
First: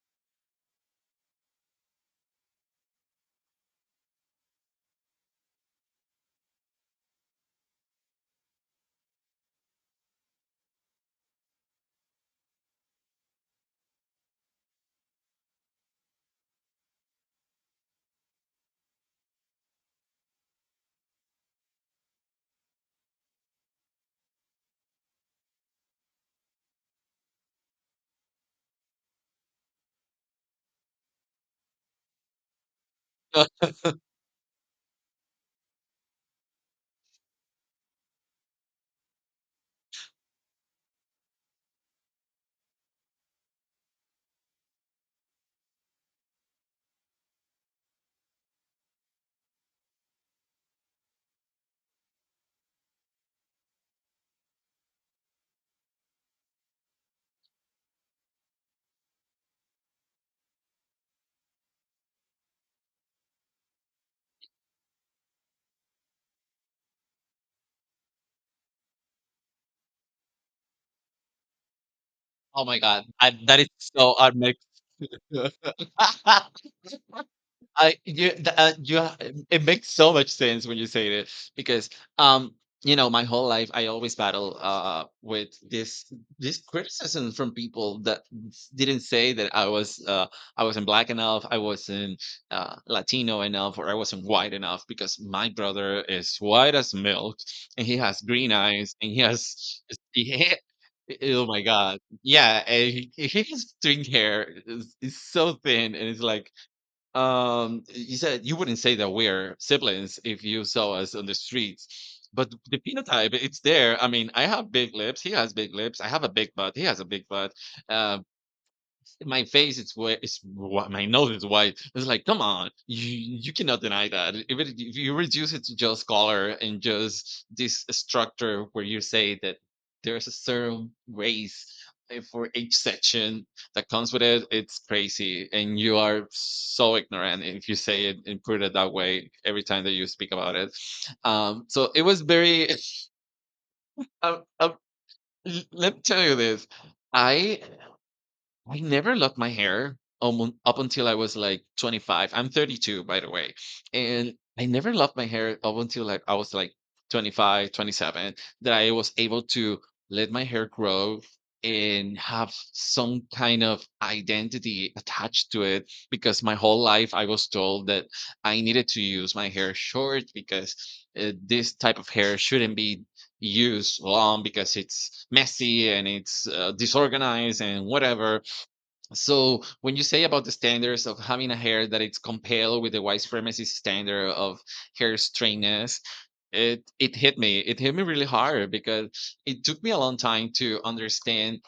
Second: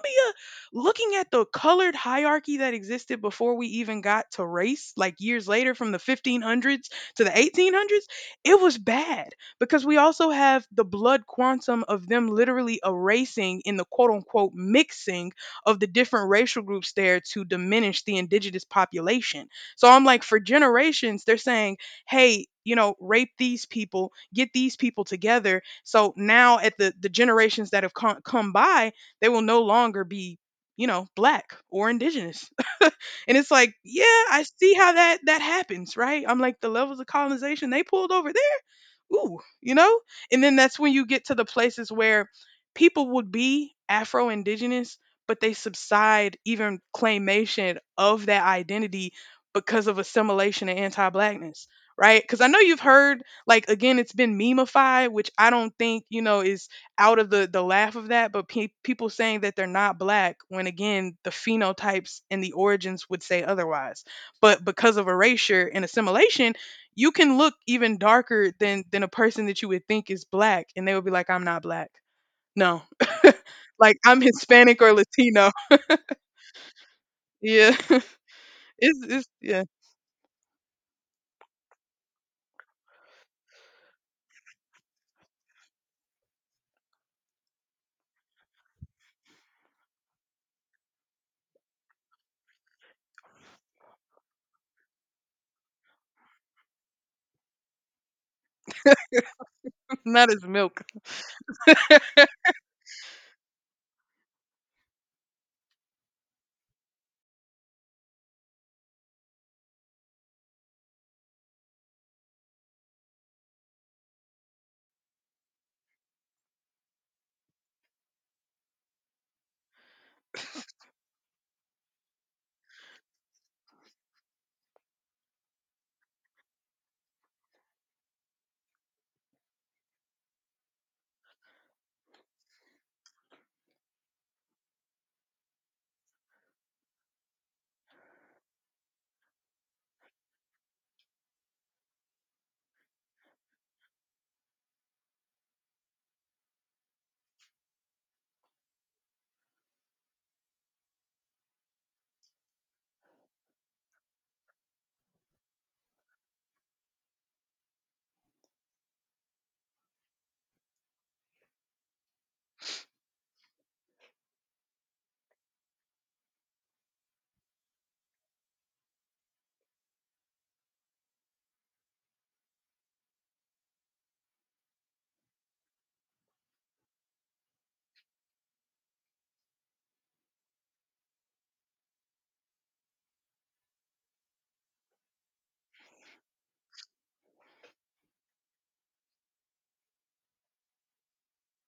looking at the colored hierarchy that existed before we even got to race, like years later from the 1500s to the 1800s, it was bad because we also have the blood quantum of them literally erasing in the quote unquote mixing of the different racial groups there to diminish the indigenous population. So I'm like, for generations, they're saying, hey, rape these people, get these people together so now at the generations that have come by, they will no longer be, black or indigenous. And it's like, yeah, I see how that happens, right? I'm like the levels of colonization they pulled over, ooh, you know? And then that's when you get to the places where people would be Afro Indigenous, but they subside even claimation of that identity because of assimilation and anti blackness, right? Because I know you've heard, like, again, it's been memeified, which I don't think, you know, is out of the laugh of that, but people saying that they're not black when, again, the phenotypes and the origins would say otherwise. But because of erasure and assimilation, you can look even darker than a person that you would think is black and they would be like, I'm not black.
Oh my
No,
God. I, that is
like
so
I'm
unmixed.
Hispanic or Latino. Yeah.
I you the, you
it's, it's
it
yeah.
makes so much sense when you say this, because, um, you know, my whole life I always battle, uh, with this criticism from people that didn't say that I was, I wasn't black enough, I wasn't, Latino enough, or I wasn't white enough, because my brother is white as milk, and he has green eyes, and
Not as
he,
milk.
oh my god, yeah. And he has string hair, is, it's so thin, and it's like, you said you wouldn't say that we're siblings if you saw us on the streets, but the phenotype, it's there. I mean, I have big lips. He has big lips. I have a big butt. He has a big butt. Uh, my face is white. My nose is white. It's like, come on, you cannot deny that. If, it, if you reduce it to just color and just this structure where you say that there's a certain race, eh, for each section that comes with it, it's crazy, and you are so ignorant if you say it and put it that way every time that you speak about it. So it was very. Uh, uh, Let me tell you this. I I never loved my hair almost up until I was like 25. I'm 32, by the way. And I never loved my hair up until, like, I was like 25, 27, that I was able to let my hair grow and have some kind of identity attached to it, because my whole life I was told that I needed to use my hair short, because, this type of hair shouldn't be used long, because it's messy and it's, disorganized and whatever. So when you say about the standards of having a hair that it's compared with the white supremacist standard of hair straightness, it hit me. It hit me really hard, because it took me a long time to understand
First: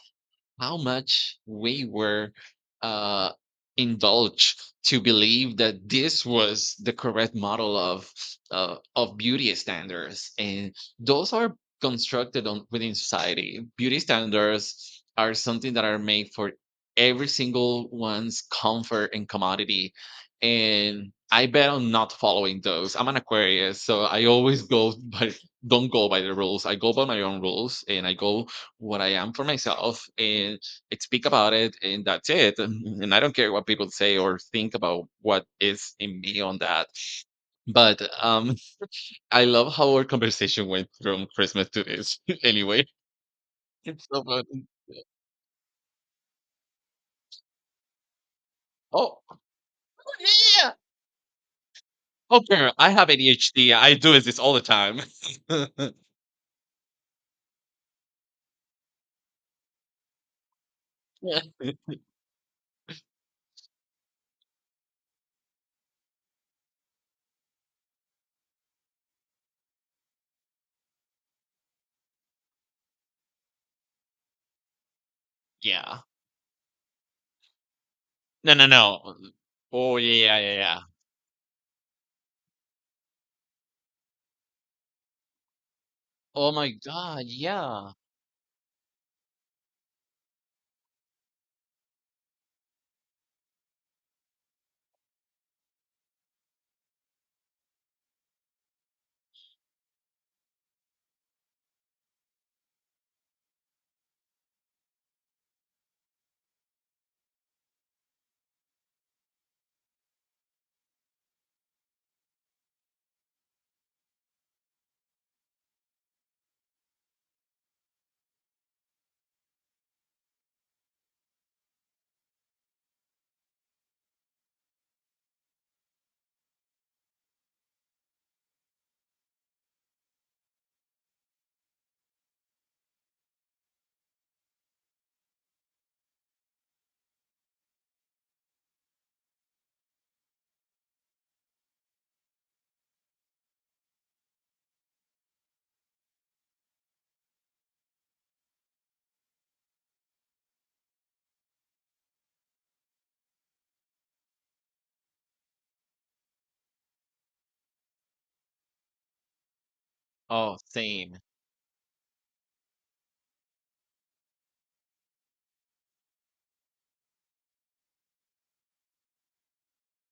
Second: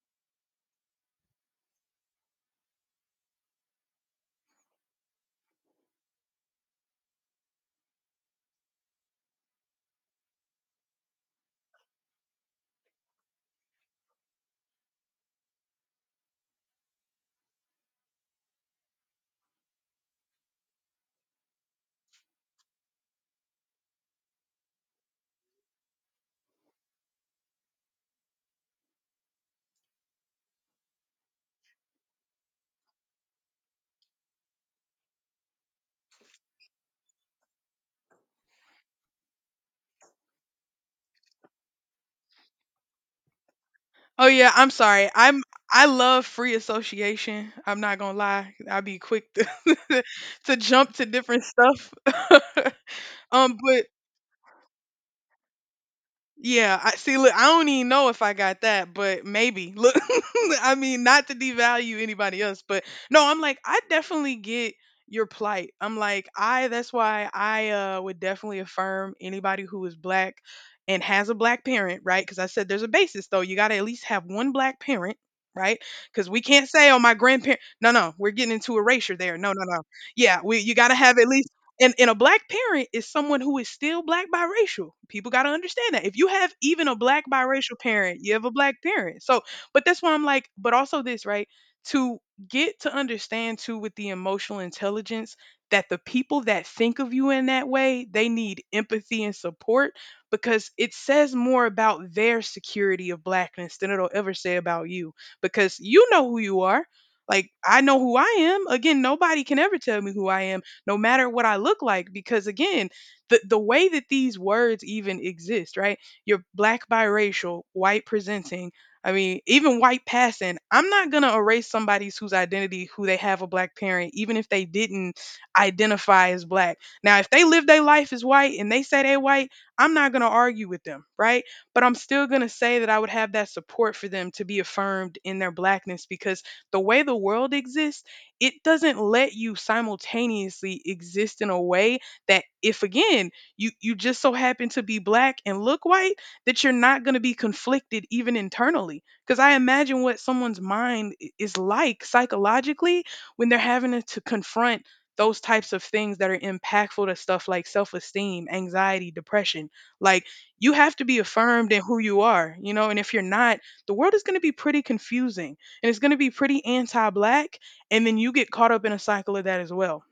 how much we were, uh, indulged to believe that this was the correct model of, of beauty standards, and those are constructed on within society. Beauty standards are something that are made for every single one's comfort and commodity, and I bet on not following those. I'm an Aquarius, so I always go by, don't go by the rules. I go by my own rules, and I go what I am for myself, and I speak about it, and that's it. And I don't care what people say or think about what is in me on that. But, um, I love how our conversation went from Christmas to this. Anyway. It's so
Oh yeah,
funny.
I'm sorry, I'm, I love free association, I'm not gonna lie, I'll be
Oh
quick to, to
yeah.
jump to different stuff.
Okay, I have
um
ADHD.
but
I do this all the time.
yeah, I see. Look, I don't even know if I got that, but maybe. Look, I mean, not to
Yeah.
devalue anybody else, but no, I'm like, I definitely get your plight. I'm like, I. That's why I would definitely affirm anybody who is black and has a black parent, right? Because I said there's a basis, though. You got to at least have one black parent. Right,
Yeah.
because we can't say, "Oh, my grandparent." No, no, we're
No,
getting
no,
into
no.
erasure there. No, no, no.
Oh yeah,
Yeah,
yeah,
we, you
yeah.
got to have at least, and a black parent is someone who is still black biracial. People got to understand that. If you
Oh
have
my
even a
god,
black biracial
yeah.
parent, you have a black parent. So, but that's why I'm like, but also this, right? To get to understand too with the emotional intelligence that the people that think of you in that way, they need empathy and support because it says more about their security of blackness than it'll ever say about you because you know who you are. Like I know who I am. Again, nobody can ever tell me who I am no matter what I look like because again the way that these words even exist, right? You're black biracial white presenting. I mean, even white passing, I'm not going to erase somebody's whose identity, who they have a black parent, even if they didn't identify as black. Now, if they live their life as white and they say they white, I'm not going to argue with them, right? But I'm still going to say that I would have that support for them to be affirmed in their blackness because the way the world exists, it doesn't let you simultaneously exist in a way that if again you just so happen to be black and look white, that you're not going to be conflicted even internally because I imagine what someone's mind is like psychologically when they're having to confront those types of things that are impactful to stuff like self-esteem, anxiety, depression. Like,
Oh,
you have to be
same.
affirmed in who you are, you know, and if you're not, the world is going to be pretty confusing and it's going to be pretty anti-black, and then you get caught up in a cycle of that as well.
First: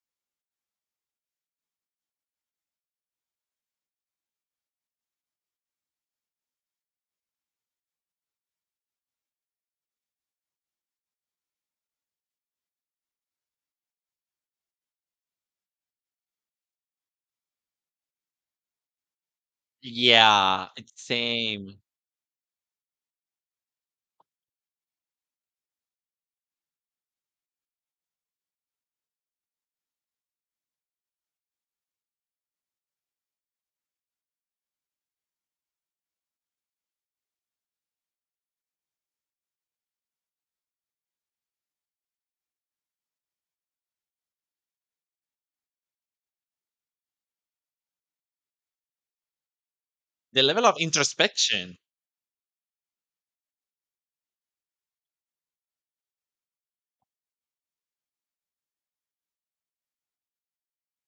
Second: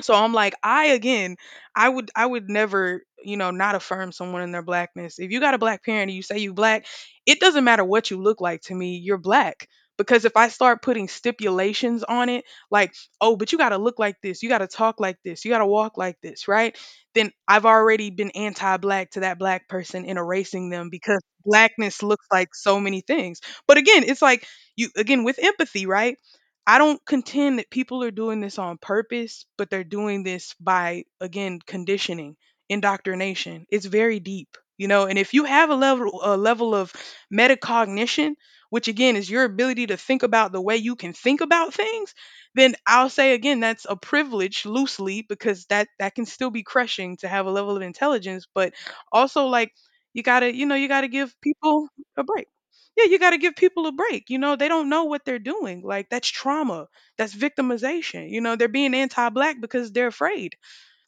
So I'm like, I would never, you know, not affirm someone in their blackness. If you got a black parent and you say you black, it doesn't matter what you look like to me, you're black. Because if I start putting stipulations on it like, oh, but you got to look like this, you got to talk like this, you got to walk like this, right? Then I've already been anti-black to that black person and
Yeah,
erasing them
it's
because
same.
blackness looks like so many things. But again, it's like, you, again, with empathy, right? I don't contend that people are doing this on purpose, but they're doing this by, again, conditioning, indoctrination. It's very deep, you know. And if you have a level of metacognition, which again is your ability to think about the way you can think about things, then I'll say again that's a privilege loosely because that can still be crushing to have a level of intelligence, but also like you
The
gotta,
level
you know,
of
you gotta give
introspection,
people a break. Yeah, you got to give people a break. You know, they don't know what they're doing. Like that's trauma. That's victimization. You know, they're being anti-black because they're afraid.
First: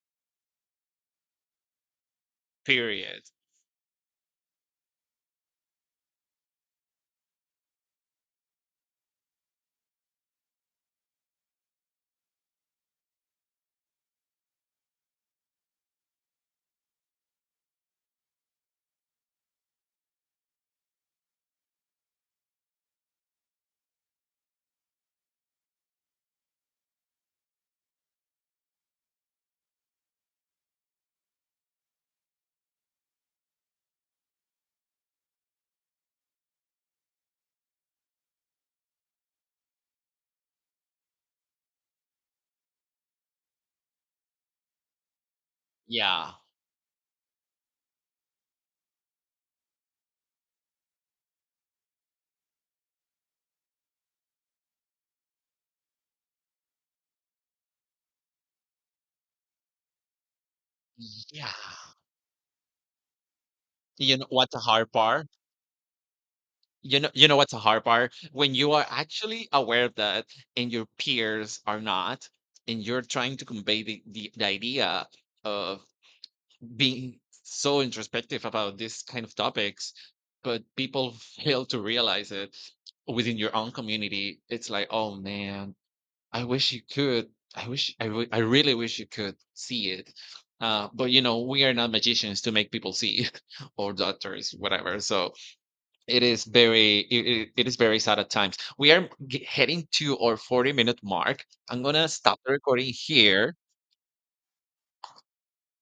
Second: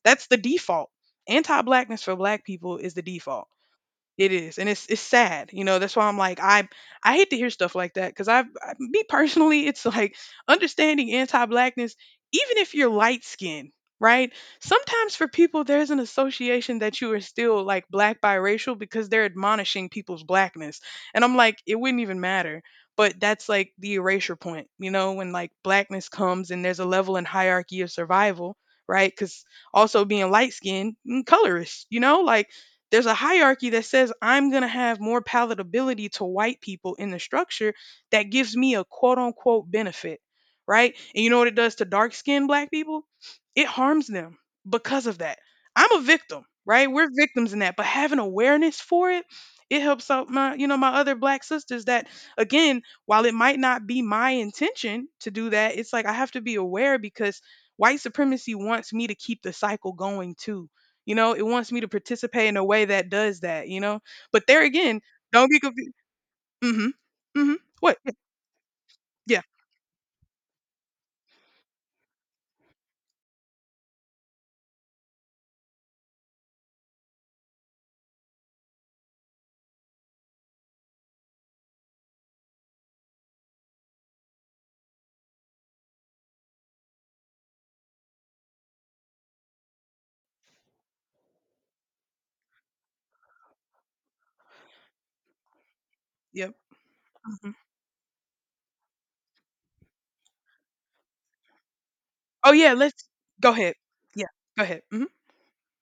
That's the default. Anti-blackness for black people is the
period.
default. It is, and it's sad, you know. That's why I'm like, I hate to hear stuff like that because I, me personally, it's like understanding anti-blackness, even if you're light skinned, right? Sometimes for people, there's an association that you are still like black biracial because they're admonishing people's blackness, and I'm like it wouldn't even matter. But that's like the erasure point, you know, when like blackness comes and there's a level and hierarchy of survival, right? Because also being light skinned, colorist, you know, like there's a hierarchy that says I'm going to have more palatability to white people in the structure that gives me a quote unquote benefit, right? And you know what it does to dark skinned black people? It harms them because of that. I'm a
Yeah.
victim, right? We're victims in that, but having awareness for it, it helps out my, you know, my other black sisters that again, while it might not be my intention to do that, it's like I have to be aware because white supremacy wants me to keep the cycle going too. You know, it
Yeah.
wants me to participate in a way that does that, you know?
You know
But
what's a
there
hard
again,
part?
don't be confused. Mm. Mhm.
You know
Mm.
what's
Mhm.
a hard
What?
part? When you are
Yeah.
actually aware of that, and your peers are not, and you're trying to convey the, the idea of being so introspective about this kind of topics, but people fail to realize it within your own community. It's like, oh man, I wish you could. I wish I really wish you could see it. But you know, we are not magicians to make people see it, or doctors, whatever. So it is
Yeah. Yep.
very, it,
Mhm.
it is very sad at times. We are heading to our 40-minute minute mark. I'm gonna stop the
Oh, yeah.
recording
Let's go
here.
ahead. Yeah. Go ahead. Mhm.